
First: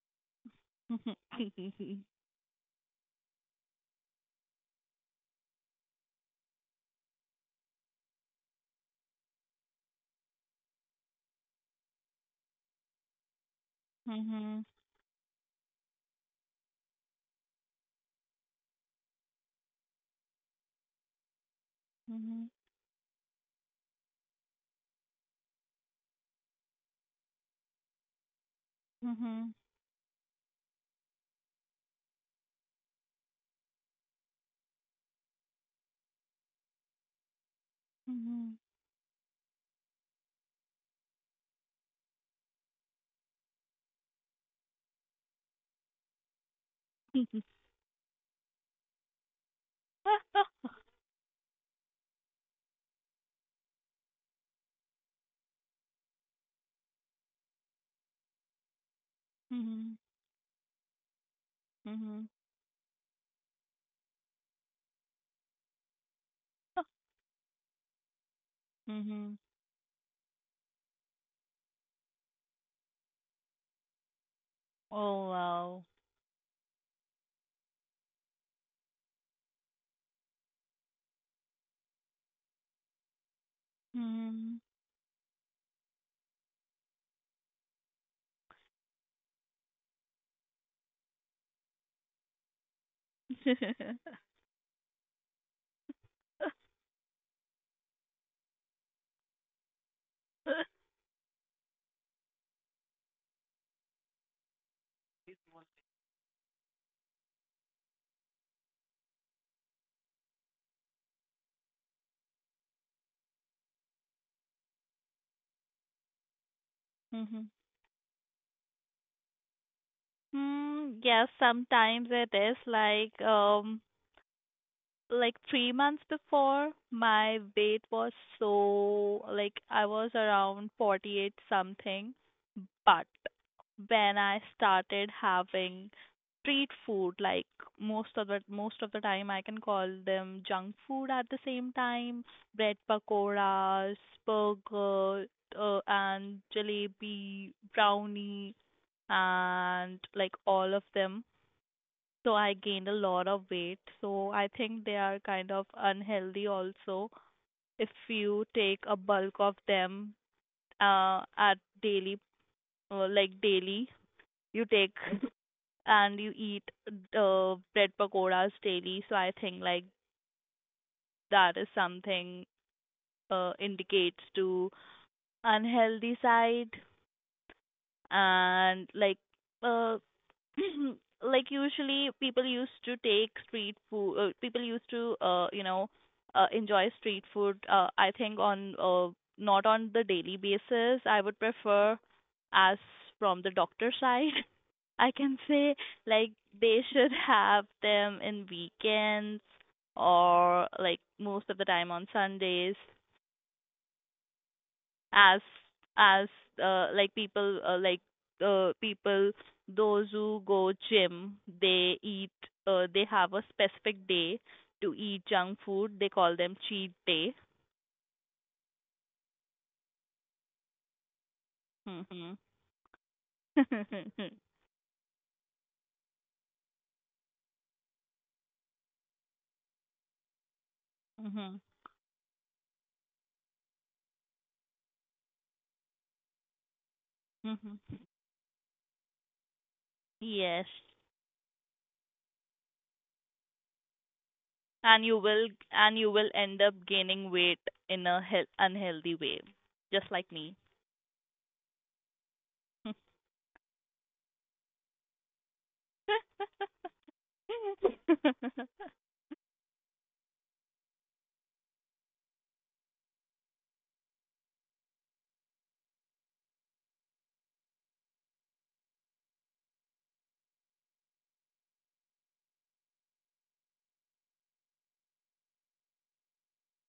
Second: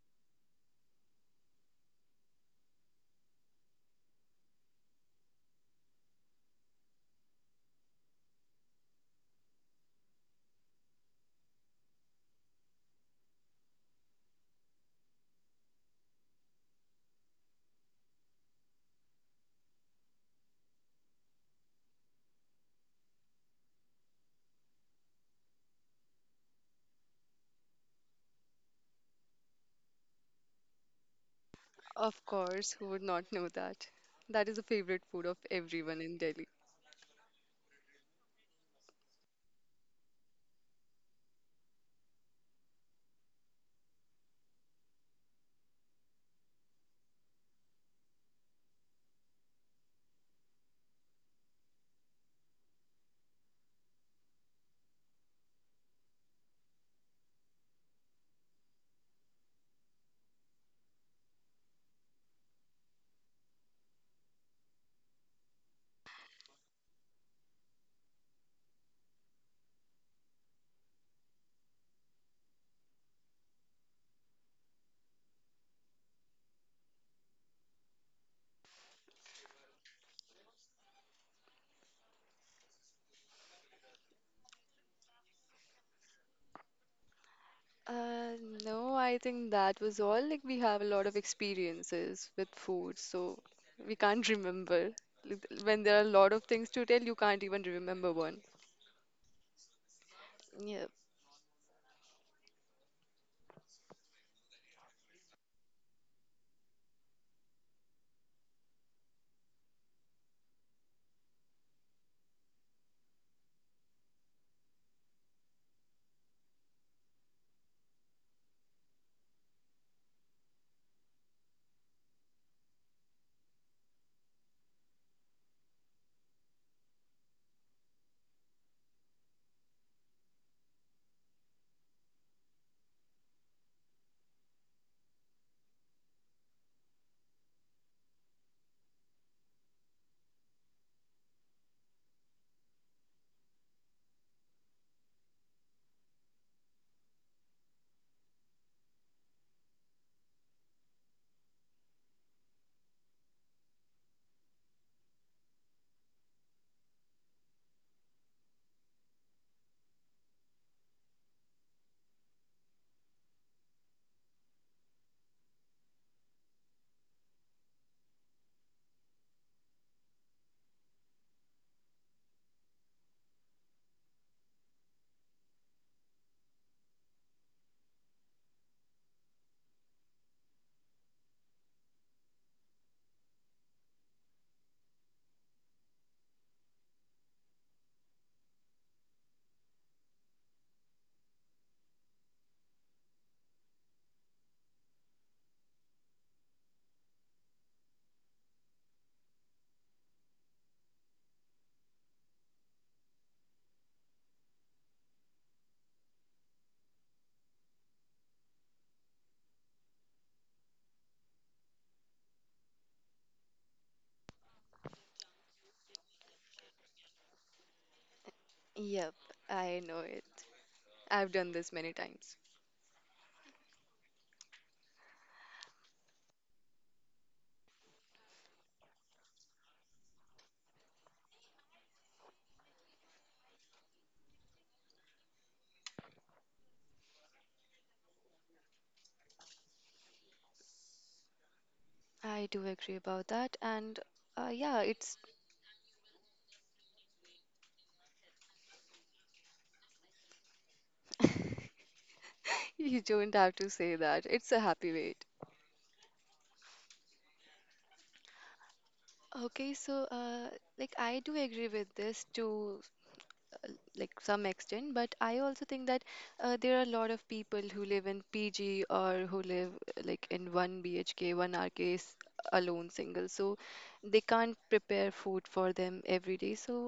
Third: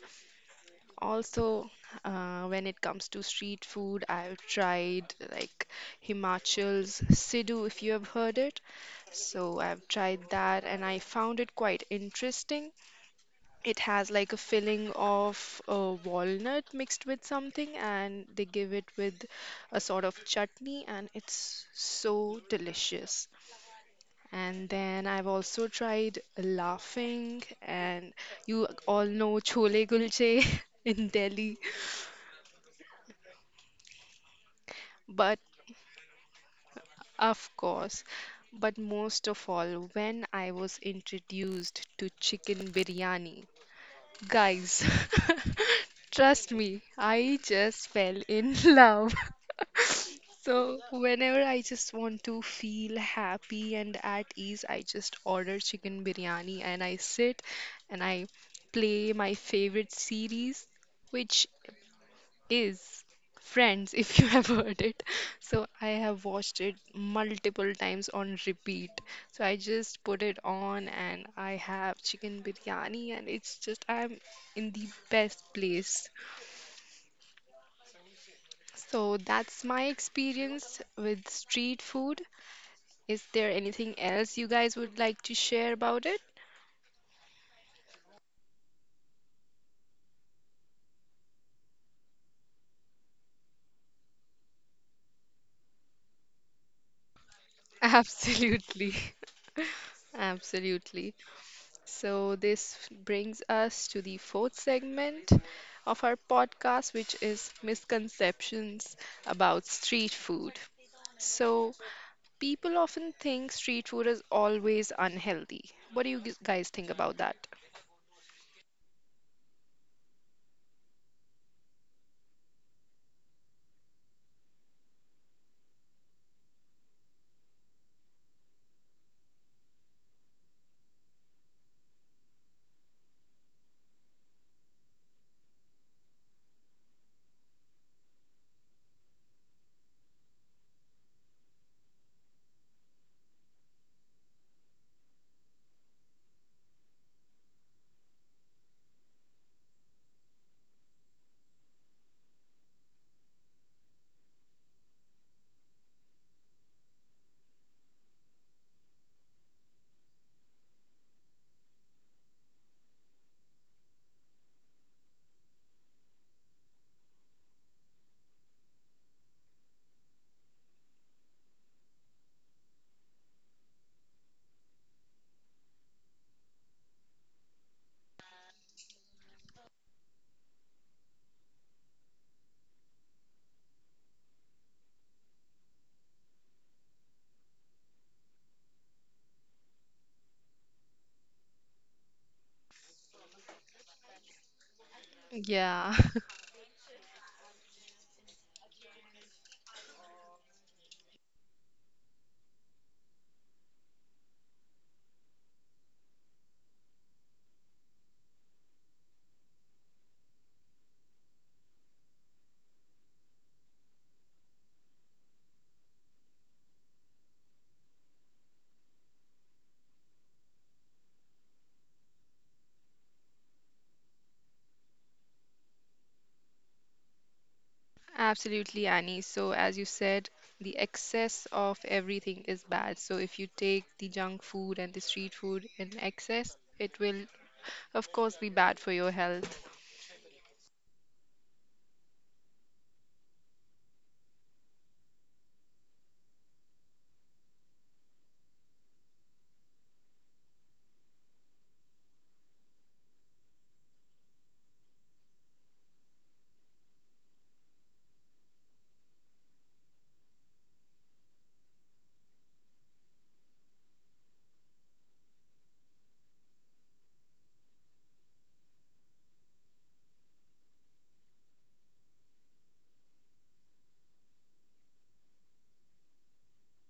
Speaker 3: Mhm.
Speaker 1: Also,
Speaker 3: Mhm.
Speaker 1: when it comes to street food, I've tried like Himachal's Sidhu, if you have heard it. So I've tried that and I found it quite interesting. It has like a
Speaker 3: Mhm.
Speaker 1: filling of walnut mixed with something, and they give it with a sort of chutney, and it's so
Speaker 3: Mhm.
Speaker 1: delicious. And then I've also tried laughing, and you all know
Speaker 3: Mhm.
Speaker 1: chole kulche in Delhi.
Speaker 2: Of course, who would not know that? That is the favorite food
Speaker 1: But
Speaker 2: of everyone in Delhi.
Speaker 1: of course,
Speaker 3: Mhm.
Speaker 1: but most of all, when I was introduced to chicken biryani, guys, trust me, I
Speaker 3: Mhm.
Speaker 1: just fell in love. So, whenever I just want to feel happy and at ease, I just order chicken biryani and I sit and I play my favorite
Speaker 3: Mhm.
Speaker 1: series, which
Speaker 3: Mhm.
Speaker 1: is Friends, if you have heard it. So I have watched it multiple times on repeat.
Speaker 3: Mhm.
Speaker 1: So I just put it on and I have chicken biryani and it's just I'm in the
Speaker 3: Oh
Speaker 1: best
Speaker 3: wow.
Speaker 1: place. So that's my experience with street food. Is there anything else you
Speaker 3: Mhm.
Speaker 1: guys would like to share about it?
Speaker 2: Uh, no, I think that was all. Like, we have a lot of experiences with food, so we can't remember. Like, when there are a lot of things to tell, you can't even remember one.
Speaker 1: Absolutely.
Speaker 2: Yep,
Speaker 1: Absolutely. So, this brings us to the fourth segment of our podcast, which is misconceptions about street food. So, people often think street food is always unhealthy. What do you guys think about that?
Speaker 3: Mhm. Mm, yes, sometimes it is like 3 months before my weight was so like I was around 48 something, but when I started having street food like most of the time I can call them junk food at the same time, bread pakoras, burger, and jalebi, brownie and like all of them so I gained a lot of weight. So I think they are kind of unhealthy also if you take a bulk of them at daily, daily, you take and you eat bread pakoras daily. So I think like that is something indicates to unhealthy side and like uh, like usually people used to take street food people used to enjoy street food I think on not on the daily basis I would prefer as from the doctor side I can say
Speaker 1: Yeah,
Speaker 3: like they should have them in weekends or like most of the time on sundays as as like people people those who go gym they eat they have a specific day to eat junk food they call them cheat day
Speaker 2: yep, I know it. I've done this many
Speaker 3: mm-hmm.
Speaker 2: times.
Speaker 1: absolutely, Annie. So, as you said, the excess
Speaker 3: mhm
Speaker 1: of everything is bad. So, if you take the junk food and the street food in excess, it will,
Speaker 3: mhm
Speaker 1: of course, be bad for your health.
Speaker 3: yes
Speaker 2: I do agree about that, and yeah,
Speaker 3: and
Speaker 2: it's
Speaker 3: you will end up gaining weight in a unhealthy way just like me.
Speaker 2: you don't have to say that. It's a happy wait.
Speaker 3: Mhm.
Speaker 2: Okay, so like, I do agree with this too. uh, like, some extent, but I also think that there are a lot of people who live in pg or who live like in 1 bhk 1 rk alone, single, so they can't prepare food for them every day. So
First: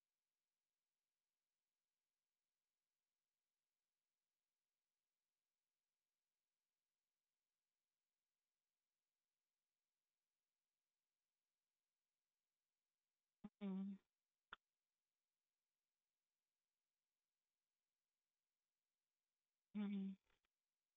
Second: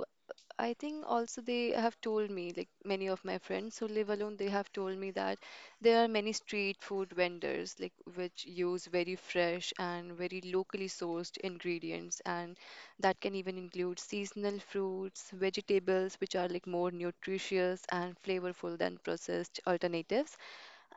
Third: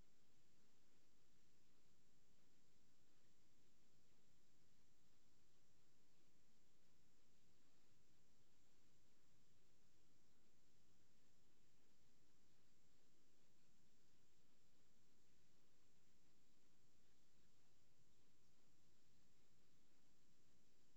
Speaker 2: I think, also, they have told me, like many of my friends who live alone, they have told me that there are many street food vendors, like which use very fresh and very locally sourced ingredients, and that can even include seasonal fruits, vegetables, which are like more nutritious and flavorful than processed
Speaker 3: Mhm.
Speaker 2: alternatives.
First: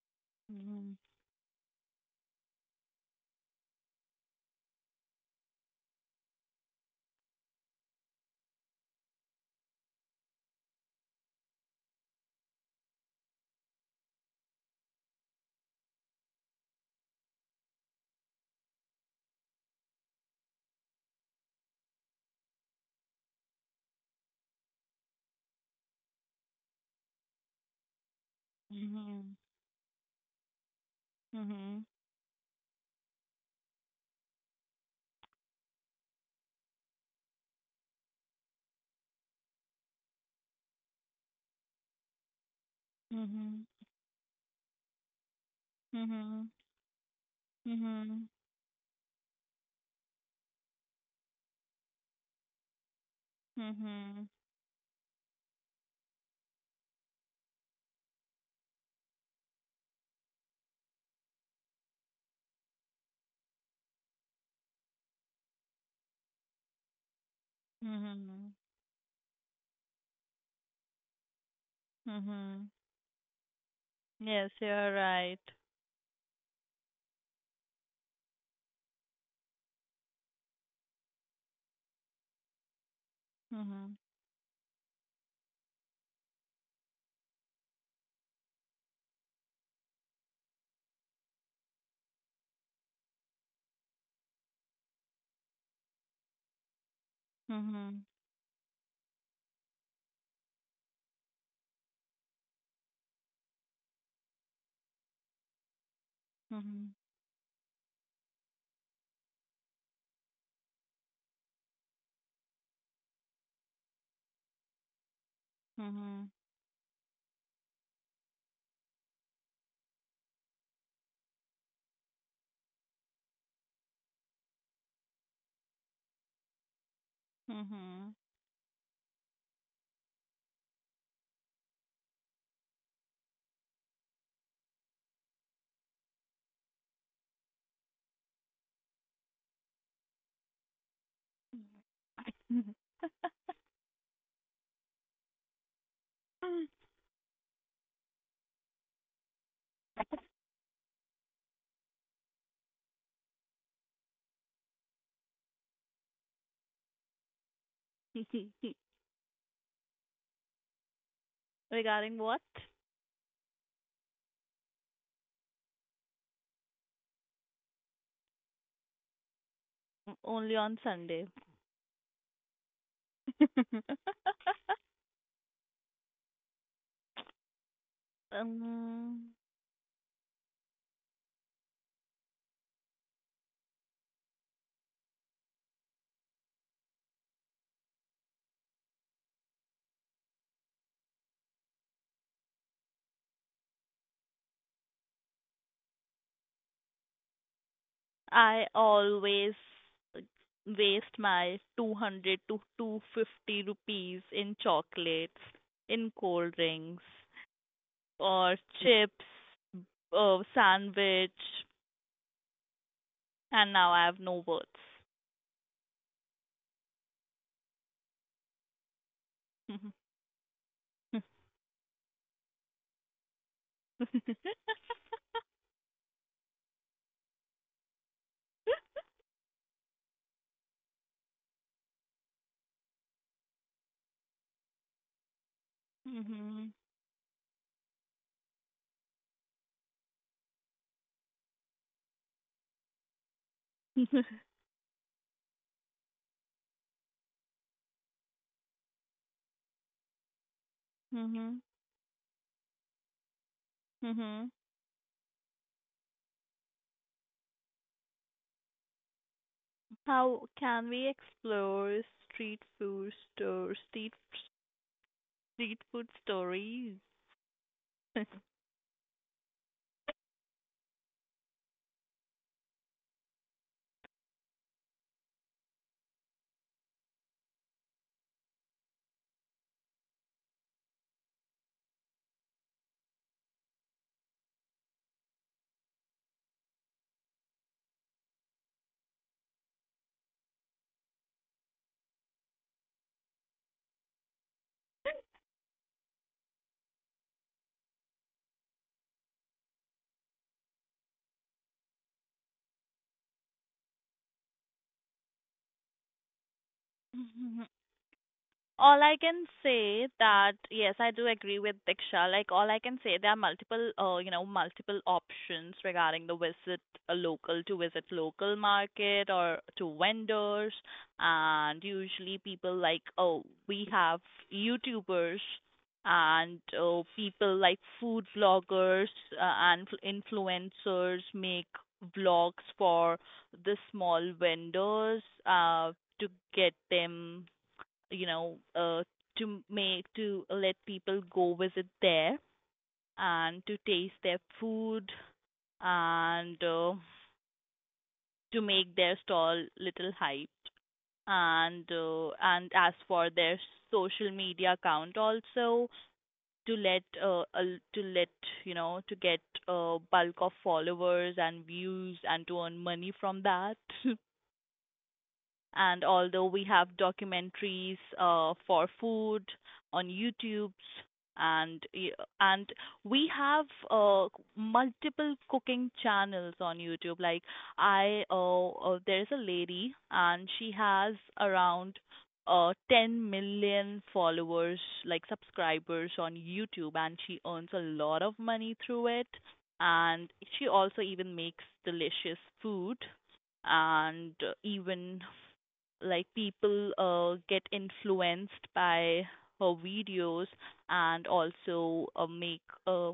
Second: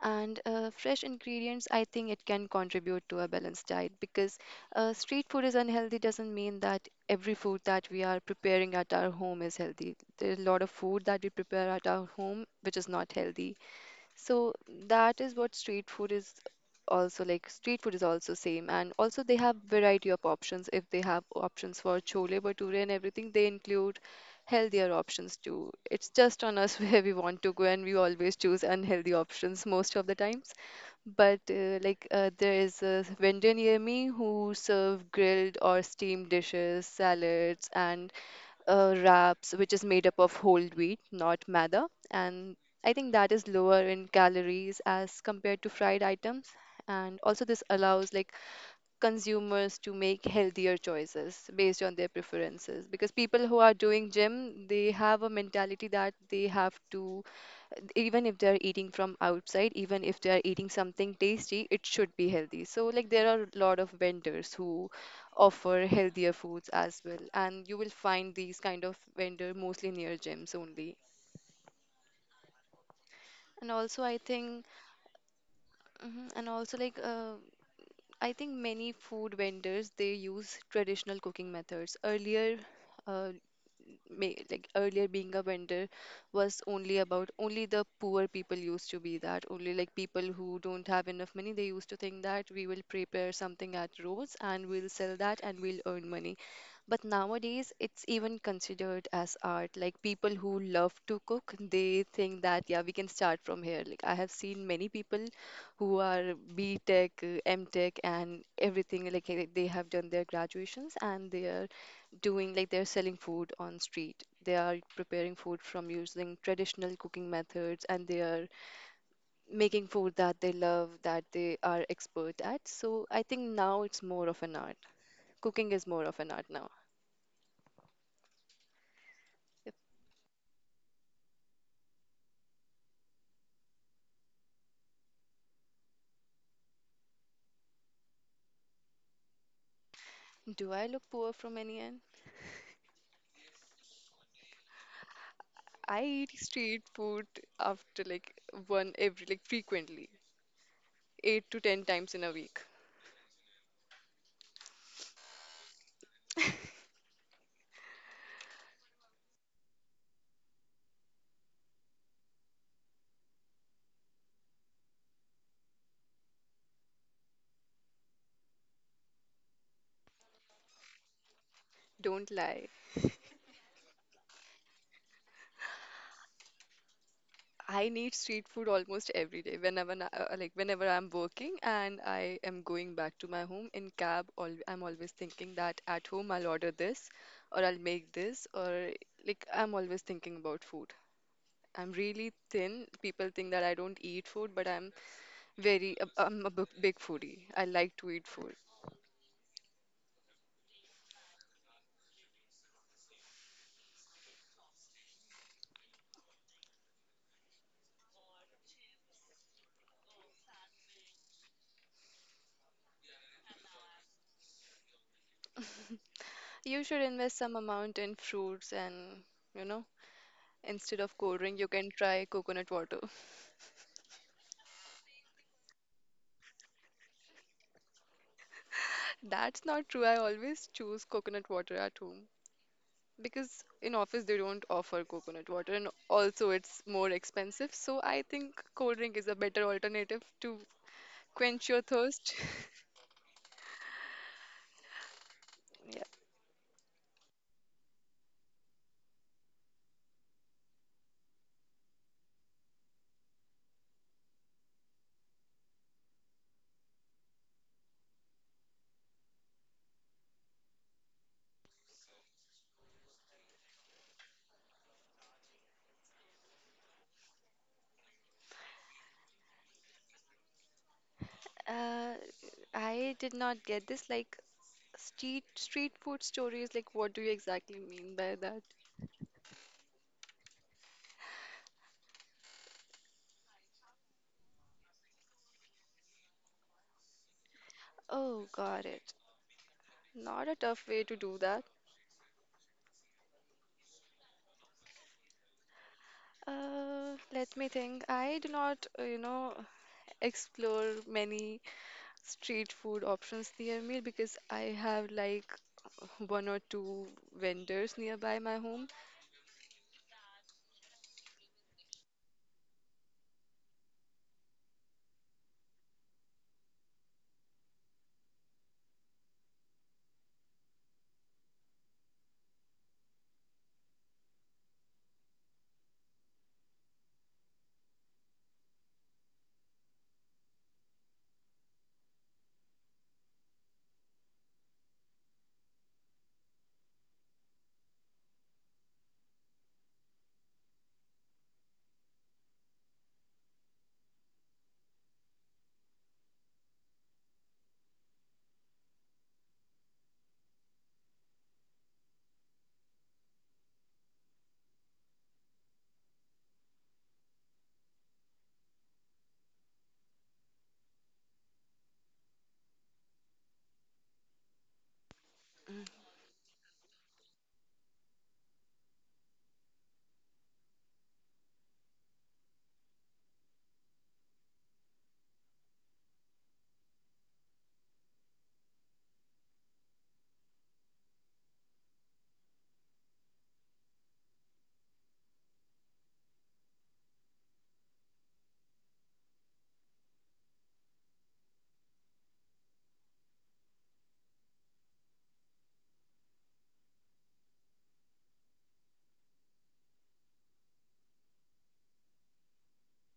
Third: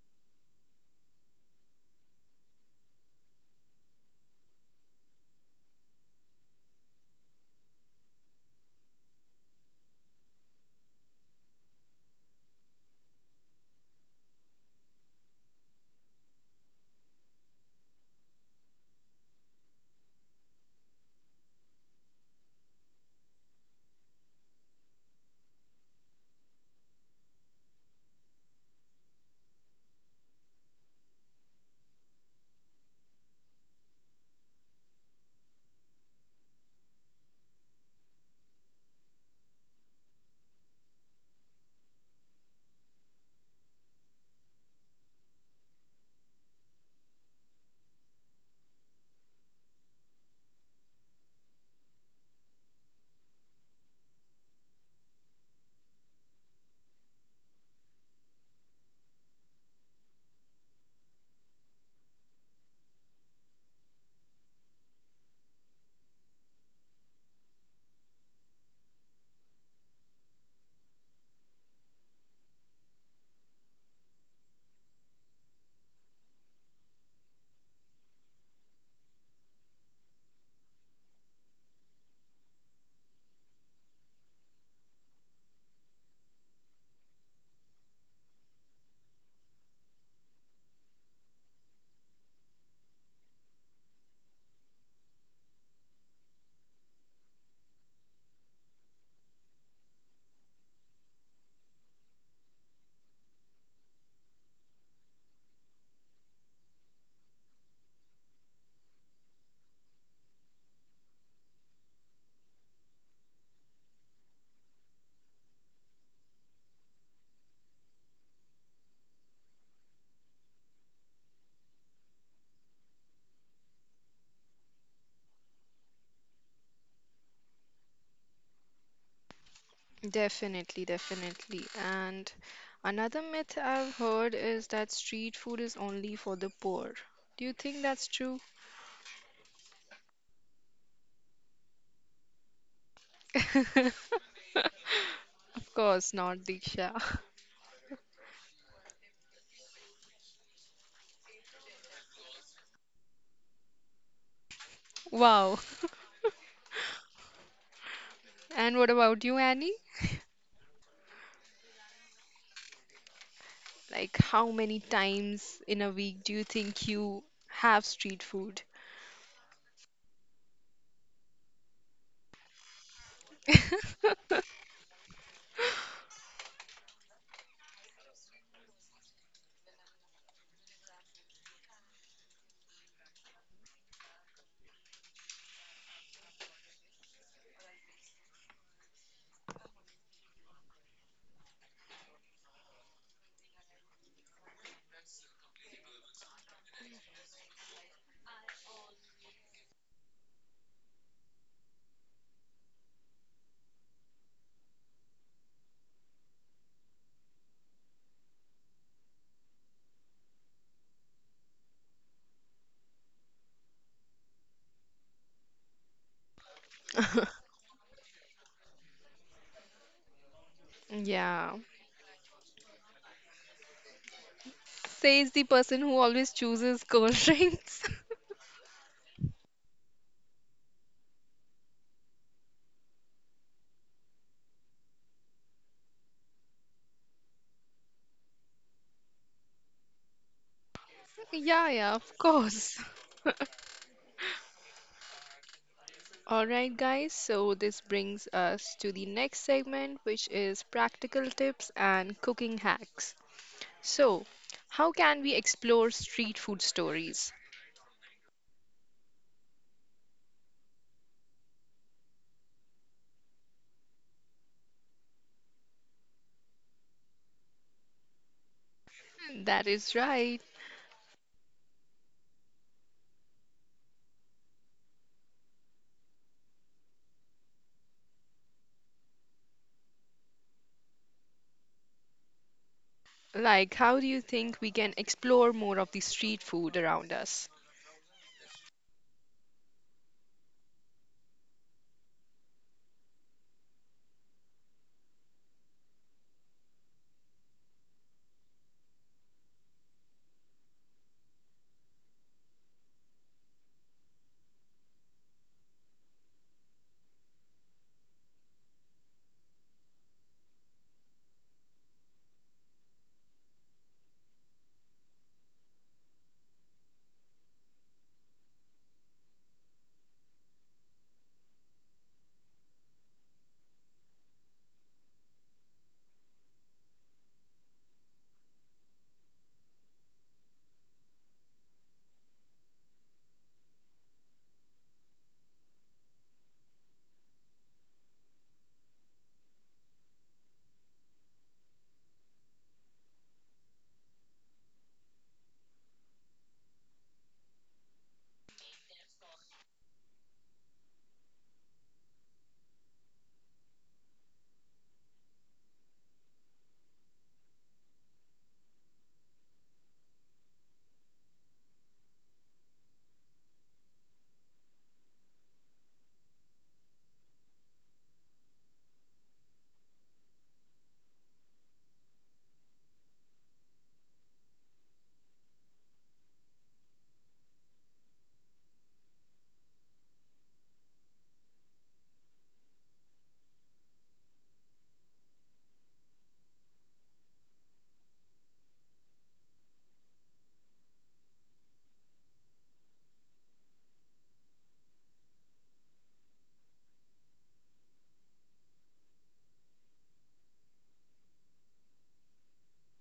Speaker 2: And
Speaker 3: Mhm.
Speaker 2: fresh ingredients, I think it can contribute to a balanced diet because street food is unhealthy doesn't mean that every food that we are preparing at our home is healthy. There's a lot of food that we prepare at our home which is not healthy, so that is what street food is also like. Street food is also same, and also they have variety of options. If they have options for chole bhature and everything, they include healthier options too. It's just on us where we want to go, and we always choose unhealthy
Speaker 3: Mhm.
Speaker 2: options most of the times. But
Speaker 3: Mhm.
Speaker 2: there is a vendor near me who serve grilled or steamed dishes, salads, and wraps, which is made up of whole wheat, not maida. And I think that is
Speaker 3: Mhm.
Speaker 2: lower in calories as compared to fried items.
Speaker 3: Mhm.
Speaker 2: And also, this allows,
Speaker 3: Mhm.
Speaker 2: like, consumers to make healthier choices based on their preferences. Because people who are doing
Speaker 3: Mhm.
Speaker 2: gym, they have a mentality that they have to, even if they're eating from outside, even if they're eating something tasty, it should be healthy. So, like, there are a lot of vendors who offer healthier foods as well, and you will find
Speaker 3: Mhm.
Speaker 2: these kind of vendor mostly near gyms only.
Speaker 3: Mhm.
Speaker 2: And also, I
Speaker 3: Yes,
Speaker 2: think,
Speaker 3: you're right.
Speaker 2: mhm, and also, like, I think many food vendors they use traditional cooking methods. Earlier, uh,
Speaker 3: Mhm.
Speaker 2: like, earlier being a vendor was only about, only the poor people used to be that, only like people who don't have enough money, they used to think that we will prepare something at roads and we'll sell that and we'll earn money. But nowadays it's
Speaker 3: Mhm.
Speaker 2: even considered as art, like people who love to cook, they think that, yeah, we can start from here. Like, I have seen many people who are B
Speaker 3: Mhm.
Speaker 2: tech, M tech, and everything, like they have done their graduations and they are doing, like, they're selling food on street. They are preparing food from
Speaker 3: Mhm.
Speaker 2: using traditional cooking methods and they are making food that they love, that they are expert at. So I think now it's more of an art. Cooking is more of an art now.
Speaker 3: Mhm.
Speaker 2: Yep.
Speaker 1: Definitely. And another myth I've heard is that street food is only for the poor. Do you think that's true?
Speaker 2: Do I look poor from any end?
Speaker 3: Mhm.
Speaker 1: Of
Speaker 2: I
Speaker 1: course
Speaker 2: eat
Speaker 1: not,
Speaker 2: street
Speaker 1: Diksha.
Speaker 2: food after like one every, like, frequently, 8 to 10 times in a week.
Speaker 1: Wow. And what about you, Annie?
Speaker 3: Regarding what?
Speaker 1: Like, how many times in a week do you think you have street food?
Speaker 3: Only on Sunday.
Speaker 2: Don't lie. I need street food almost
Speaker 3: um,
Speaker 2: every day, whenever like, whenever I'm working and I am going back to my home in cab al, I'm always thinking that at home I'll order this or I'll make this, or like I'm always thinking about food. I'm really thin. People think that I don't eat food, but I'm very I'm a big foodie. I like to eat food.
Speaker 3: I always uh, waste my 200 to 250 rupees in chocolates, in cold drinks, or chips, sandwich, and now I have no words.
Speaker 2: You should invest some amount in fruits and, you know, instead of cold
Speaker 1: Yeah.
Speaker 2: drink you can try coconut water.
Speaker 1: Says the person who always chooses cold drinks.
Speaker 2: That's not true. I always choose coconut water at home. Because in office they don't offer coconut water and also
Speaker 3: hmm
Speaker 2: it's more expensive. So I think cold drink is a better alternative to quench
Speaker 1: Yeah,
Speaker 2: your
Speaker 1: yeah, of
Speaker 2: thirst.
Speaker 1: course.
Speaker 3: hmm
Speaker 2: Yeah.
Speaker 1: All right, guys, so this brings us to the next segment, which is practical tips and cooking hacks. So,
Speaker 3: hmm
Speaker 1: how can we explore street food stories?
Speaker 3: How can we explore street food store, street street food stories?
Speaker 1: That is right.
Speaker 2: Uh, I did not get this. Like, street street food stories. Like, what do you exactly mean by that?
Speaker 1: Like, how do you think we can explore more of the street food around us?
Speaker 2: Oh, got it. Not a tough way to do that. Let me think. I do not, you know, explore many street food options near me because I have like one or two vendors nearby my home.
Speaker 3: All I can say that yes, I do agree with Diksha. Like all I can say, there are multiple, multiple options regarding the visit a local to visit local market or to vendors, and usually people like oh we have YouTubers and oh people like food vloggers and influencers make vlogs for the small vendors to get them you know, uh, to make to let people go visit there and to taste their food and to make their stall little hyped and as for their social media account also to let to let you know to get bulk of followers and views and to earn money from that.
Speaker 2: Mm,
Speaker 3: And although we have documentaries for food on YouTube, and and we have uh, multiple cooking channels on YouTube. Like there is a lady, and she has around 10 million followers, like subscribers on YouTube, and she earns a lot of money through it. And she also even makes delicious food and even like people get influenced by her videos and also make uh,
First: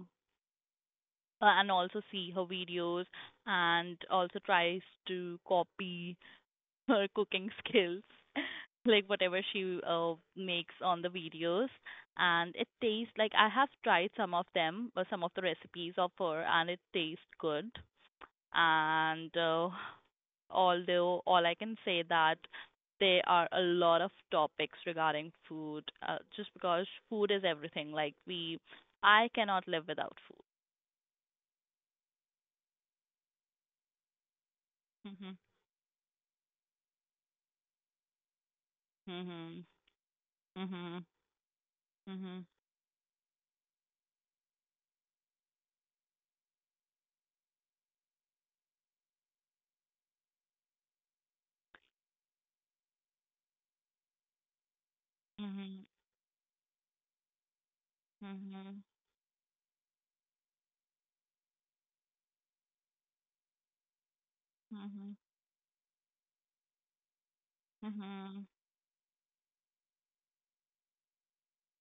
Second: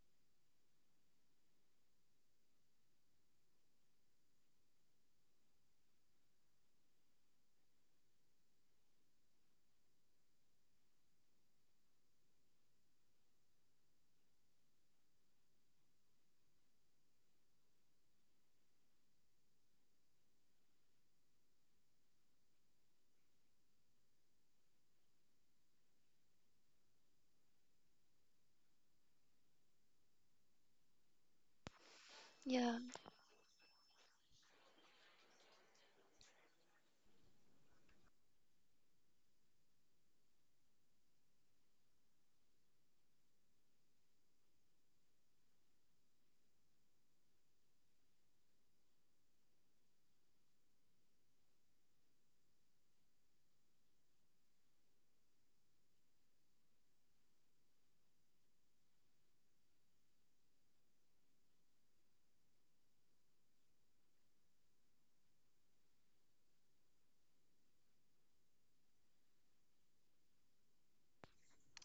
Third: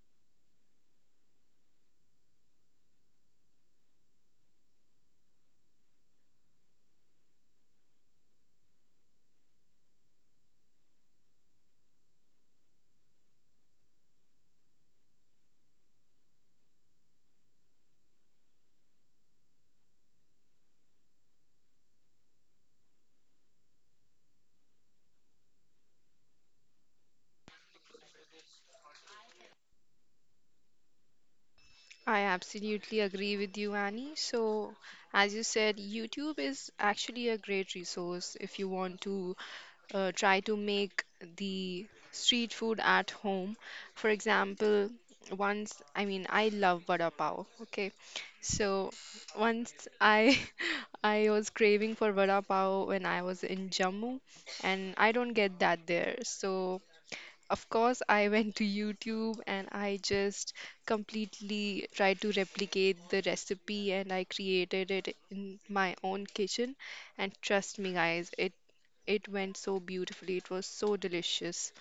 Speaker 3: and also see her videos and also tries to copy her cooking skills like whatever she makes on the videos and it tastes like I have tried some of them or some of the recipes of her and it tastes good and although all I can say that there are a lot of topics regarding food, just because food is everything. I cannot live without food.
Speaker 1: I
Speaker 2: yeah,
Speaker 1: absolutely agree with you, Annie. So, as you
Speaker 3: Mhm.
Speaker 1: said, YouTube is actually a great resource if you want to
Speaker 3: Mhm.
Speaker 1: try to make
Speaker 3: Mhm.
Speaker 1: the street
Speaker 3: Mhm.
Speaker 1: food at home. For example, once, I mean, I love vada pav, okay? So, once I I was craving for vada pav when I was in Jammu, and I don't get that
Speaker 3: Mhm.
Speaker 1: there. So, of course, I went to
Speaker 3: Mhm.
Speaker 1: YouTube and I just completely tried to replicate the recipe and I created it in my own kitchen. And trust
Speaker 3: Mhm.
Speaker 1: me, guys,
Speaker 3: Mhm.
Speaker 1: it went so beautifully. It was so delicious.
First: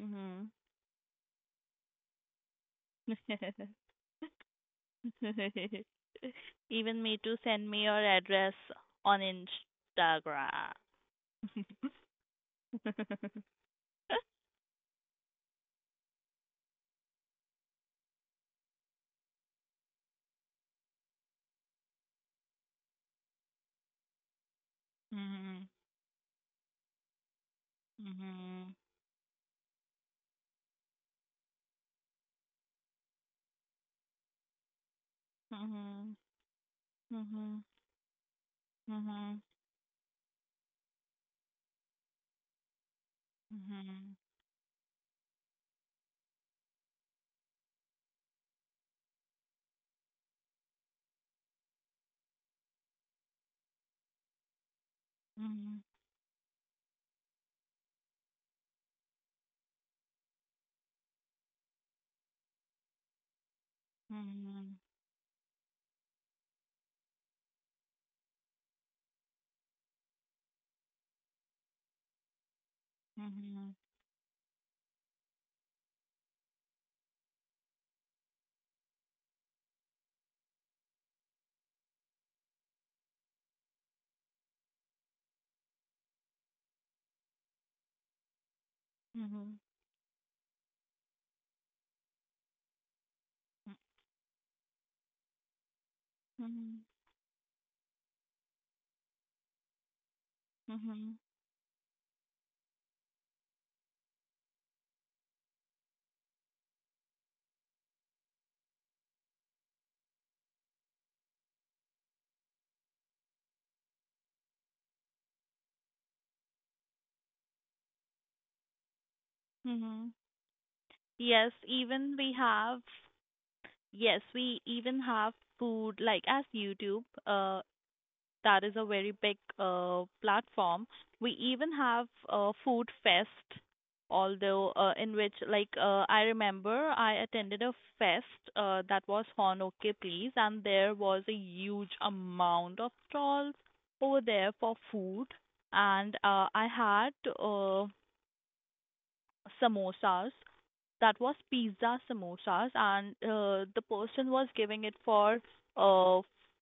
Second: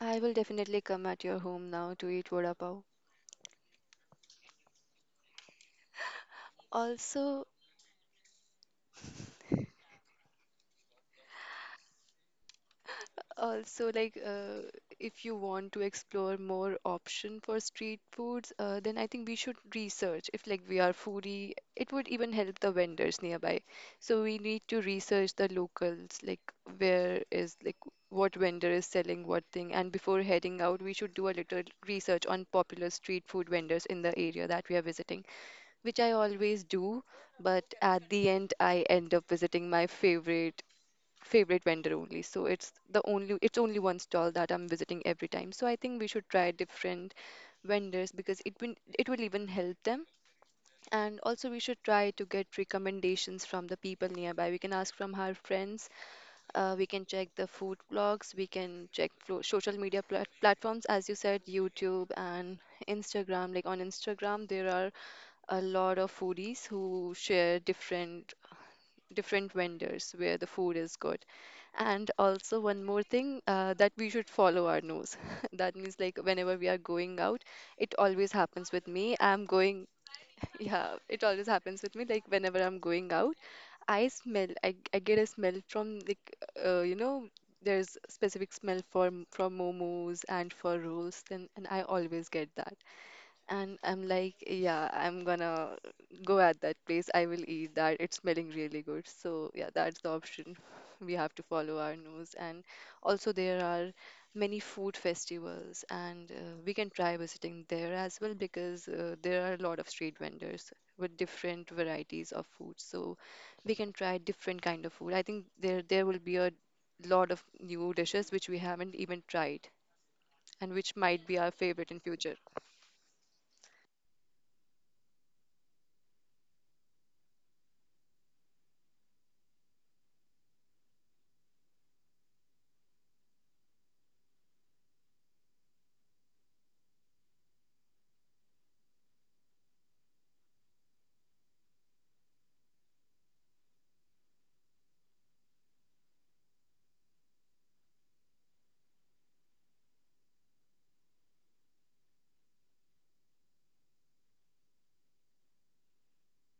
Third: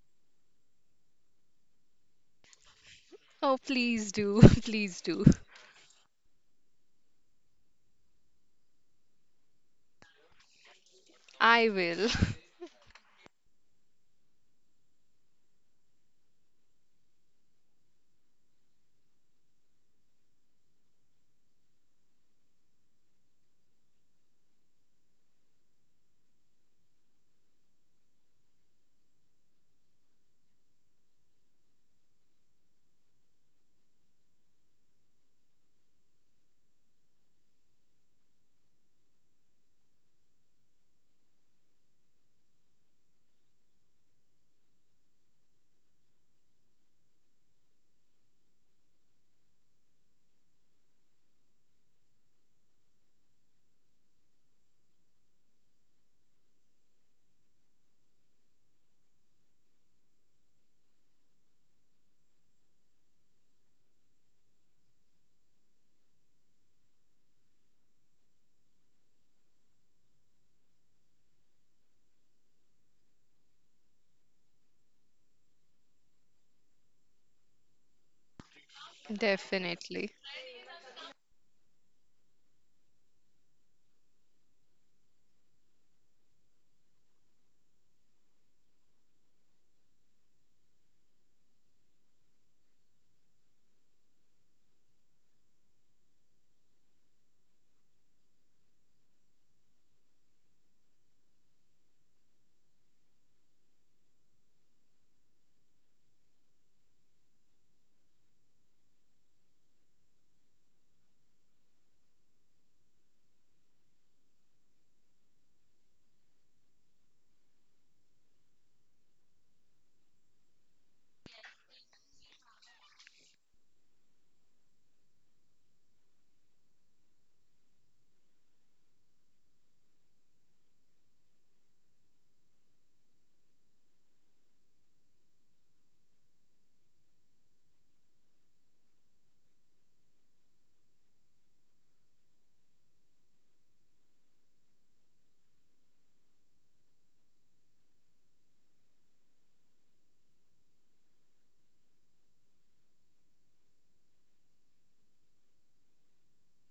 Speaker 2: I will definitely come at your home now to eat vada pav.
Speaker 1: Oh,
Speaker 3: Mhm.
Speaker 1: please do, please do.
Speaker 3: Even me to
Speaker 2: Also,
Speaker 3: Send me your address on Instagram.
Speaker 1: I will.
Speaker 2: also, like, if you want to explore more option for street foods, then I think we should research. If, like, we are foodie, it would even help the vendors nearby. So we need to research the
Speaker 3: Mhm.
Speaker 2: locals, like, where is like what vendor
Speaker 3: Mhm.
Speaker 2: is selling what thing. And before heading out, we should do a little research on popular street food vendors in the area that we are visiting, which I
Speaker 3: Mhm.
Speaker 2: always do.
Speaker 3: Mhm.
Speaker 2: But at the end, I end up
Speaker 3: Mhm.
Speaker 2: visiting my favorite vendor only. So it's the only, it's only one
Speaker 3: Mhm.
Speaker 2: stall that I'm visiting every time. So I think we should try different vendors because it will even help them. And also we should try to get recommendations from the people nearby. We can ask from our
Speaker 3: Mhm.
Speaker 2: friends. We can check the food blogs. We can check social media platforms, as you said, YouTube and Instagram. Like on Instagram, there
Speaker 3: Mhm.
Speaker 2: are a lot of foodies who share different vendors where the food is good. And also, one more thing,
Speaker 3: Mhm.
Speaker 2: that we should follow our nose. That means, like, whenever we are going out, it always happens with me. I'm going,
Speaker 1: Definitely.
Speaker 2: yeah, it always happens with me. Like, whenever I'm going out, I smell, I get a smell from, like, you know, there's specific smell for
Speaker 3: Mhm.
Speaker 2: from momos and for rolls, then, and I always get that. And I'm like, yeah, I'm gonna go
Speaker 3: Mhm.
Speaker 2: at that place. I will eat that. It's smelling really good. So, yeah, that's the option.
Speaker 3: Mhm.
Speaker 2: We have to follow our nose. And also, there are many food festivals, and we can try visiting there as well because there are a lot of street vendors with different varieties of food. So, we can try different kind of food. I think there will be a lot of new dishes which we haven't even tried
Speaker 3: Mhm.
Speaker 2: and which might be
Speaker 3: Yes,
Speaker 2: our favorite in
Speaker 3: even we
Speaker 2: future.
Speaker 3: have, yes, we even have food like as YouTube. That is a very big platform. We even have a food fest, although in which I remember I attended a fest that was on OK Please, and there was a huge amount of stalls over there for food, and I had samosas that was pizza samosas, and the person was giving it for uh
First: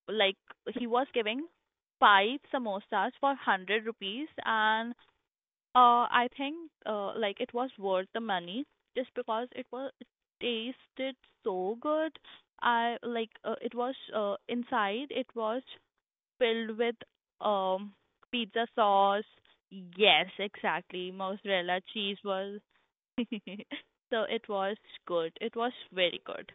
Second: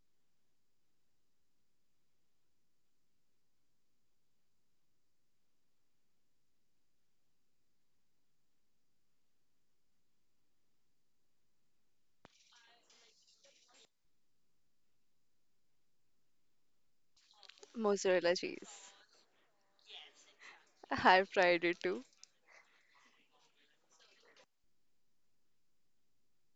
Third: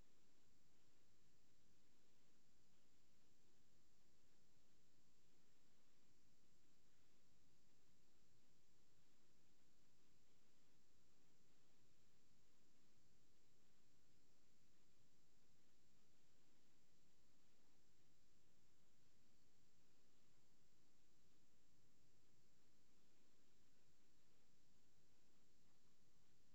Speaker 3: like he was giving five samosas for 100 rupees, and I think it was worth the money just because it tasted so good. I like it was inside. It was filled with um
Speaker 2: Mozzarella
Speaker 3: pizza
Speaker 2: cheese.
Speaker 3: sauce. Yes, exactly.
Speaker 2: I've tried it
Speaker 3: Mozzarella
Speaker 2: too.
Speaker 3: cheese was. So it was good. It was very good.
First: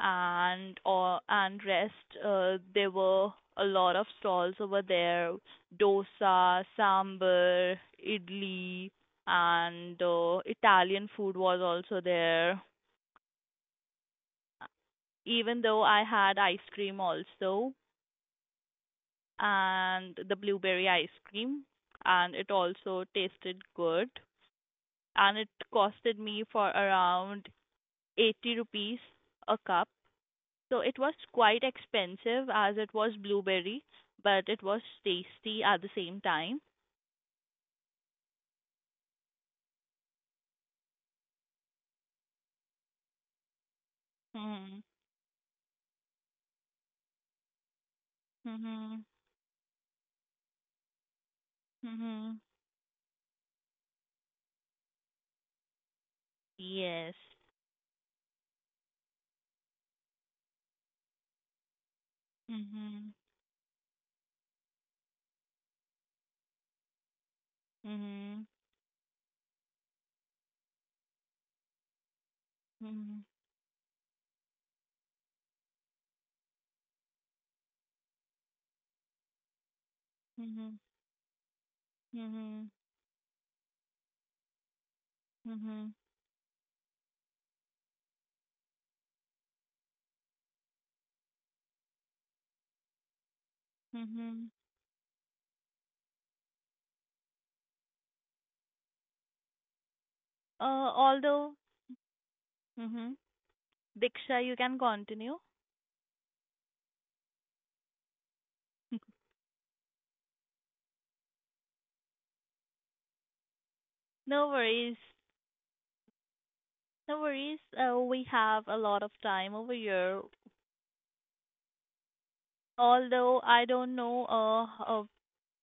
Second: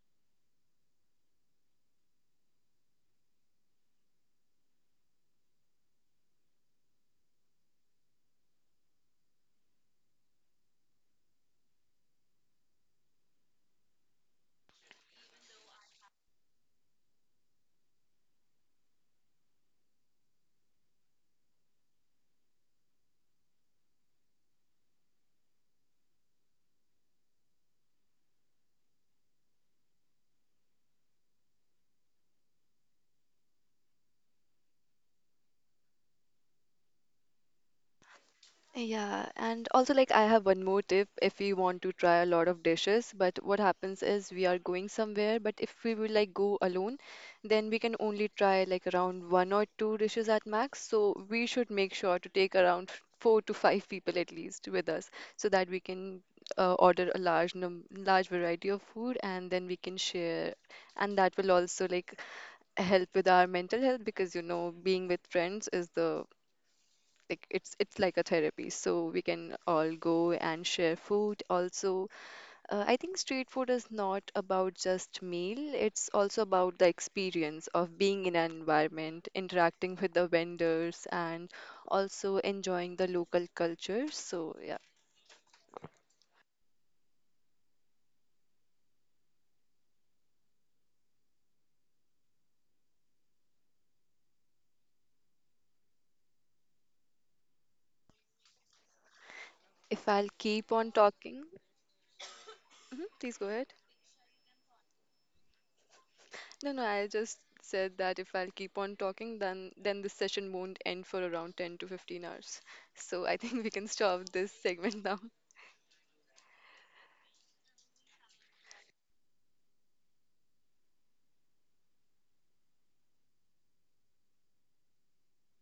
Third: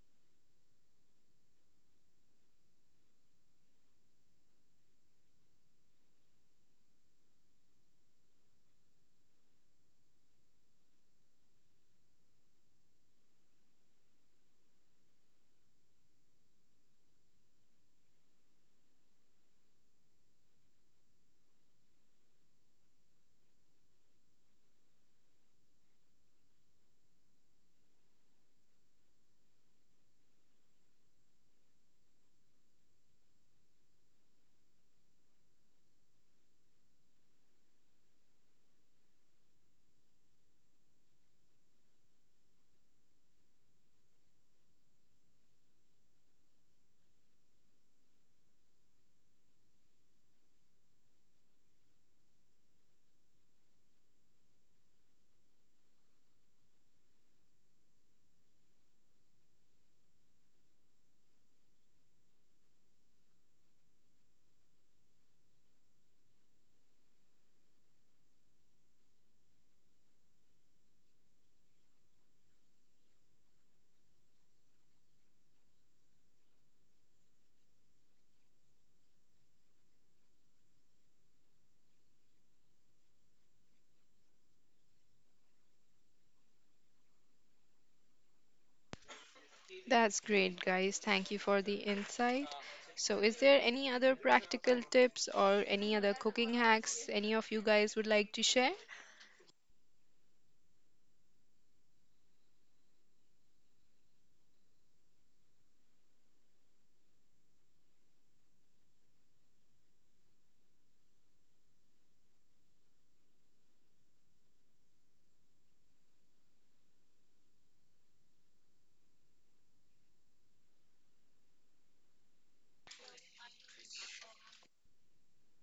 Speaker 3: And rest, there were a lot of stalls over there. Dosa, sambar, idli, and Italian food was also there. Even though I had ice cream also, and the blueberry ice cream, and it also tasted good. And it costed me for around 80 rupees a cup. So it was quite expensive as it was blueberry, but it was tasty at the same time.
Speaker 2: Yeah, and also like I have one more tip if we want to try a lot of dishes, but what happens is we are
Speaker 3: Mm-hmm.
Speaker 2: going somewhere, but if we will like go alone, then we can only try like
Speaker 3: Mm-hmm.
Speaker 2: around one or two dishes at max. So we should make sure to
Speaker 3: Mm-hmm.
Speaker 2: take around four to five people at least with us so that we can order
Speaker 3: Yes.
Speaker 2: a large variety of food and then we can share. And that will also like help
Speaker 3: Mm-hmm.
Speaker 2: with our mental health because you know being with friends is the like it's like a
Speaker 3: Mm-hmm.
Speaker 2: therapy, so we can all go and share food also. I think
Speaker 3: Mm-hmm.
Speaker 2: street food is not about just meal, it's also about the experience of being in an environment, interacting with the
Speaker 3: Mm-hmm.
Speaker 2: vendors and also
Speaker 3: Mm-hmm.
Speaker 2: enjoying the local culture, so yeah.
Speaker 3: Mm-hmm.
Speaker 1: That's great, guys. Thank you for the insight. So, is there any other
Speaker 3: Mm-hmm.
Speaker 1: practical tips or any other cooking hacks any of you guys would like to share?
Speaker 2: If I'll keep on talking.
Speaker 3: Although,
Speaker 2: Mhm,
Speaker 3: mm-hmm.
Speaker 2: please go ahead.
Speaker 3: Diksha, you can continue.
Speaker 2: No, no, I just said that if I'll keep on talking, then this session won't end for around 10 to 15 hours, so I think we can stop
Speaker 3: No
Speaker 2: this
Speaker 3: worries.
Speaker 2: segment now.
Speaker 3: No worries. We have a lot of time over here. Although I don't know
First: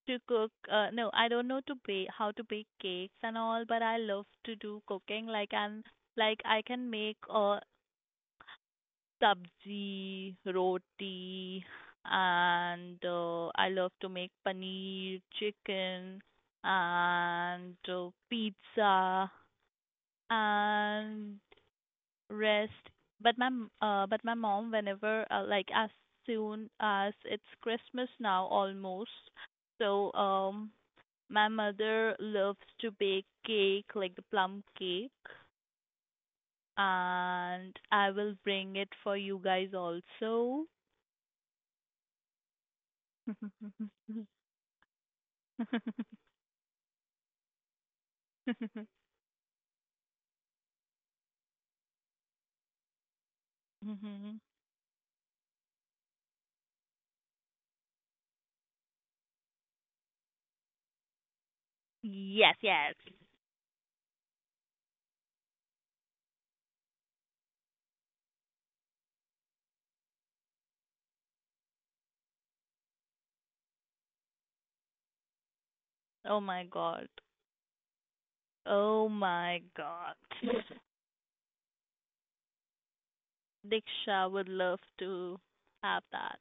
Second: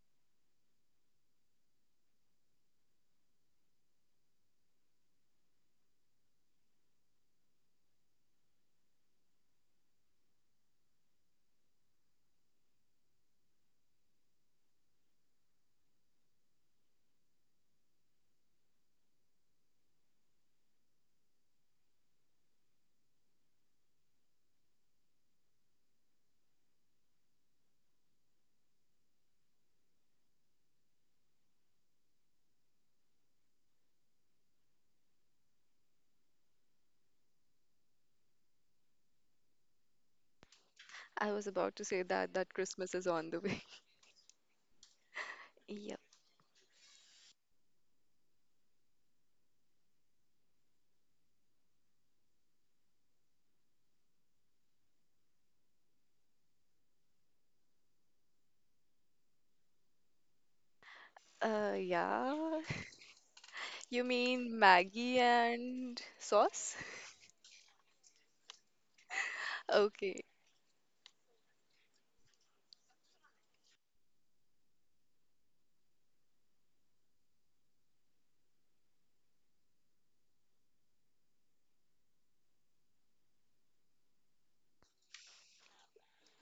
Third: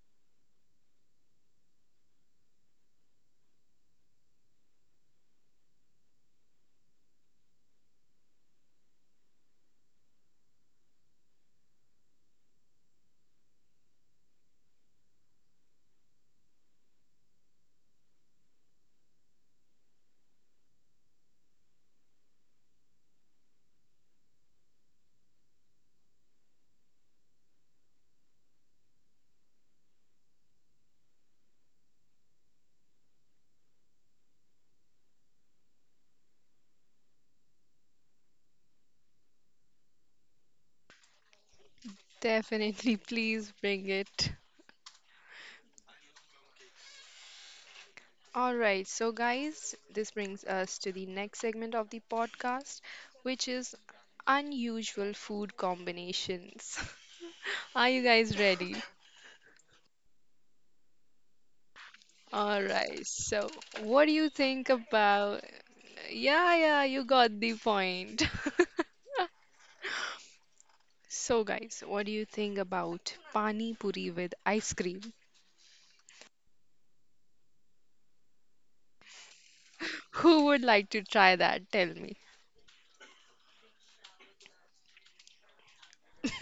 Speaker 3: to cook, no, I don't know to bake cakes and all, but I love to do cooking, like, and like I can make sabzi roti, and I love to make paneer chicken, and pizza and rest. But my mom, whenever, like as soon as it's Christmas now, almost, so my mother loves to bake cake, like the plum cake, and I will bring it for you guys also.
Speaker 2: I was about to say that
Speaker 1: Definitely,
Speaker 2: Christmas is on the
Speaker 1: please
Speaker 2: way.
Speaker 1: bring it.
Speaker 2: Yep.
Speaker 1: All right, so guys, this brings us to the next segment of the podcast, which is unusual food combinations. Are you guys ready?
Speaker 3: Yes,
Speaker 2: Yeah.
Speaker 1: All
Speaker 3: yes.
Speaker 1: right, so what
Speaker 2: You
Speaker 1: do you
Speaker 2: mean
Speaker 1: think
Speaker 2: Maggie
Speaker 1: about?
Speaker 2: and
Speaker 1: Yeah,
Speaker 2: sauce?
Speaker 1: yeah, you got the point.
Speaker 2: Okay.
Speaker 1: So, guys, what do you think about pani puri with ice cream?
Speaker 3: Oh my God. Oh my God.
Speaker 1: Who would like to try that? Tell me.
Speaker 3: Diksha would love to have that.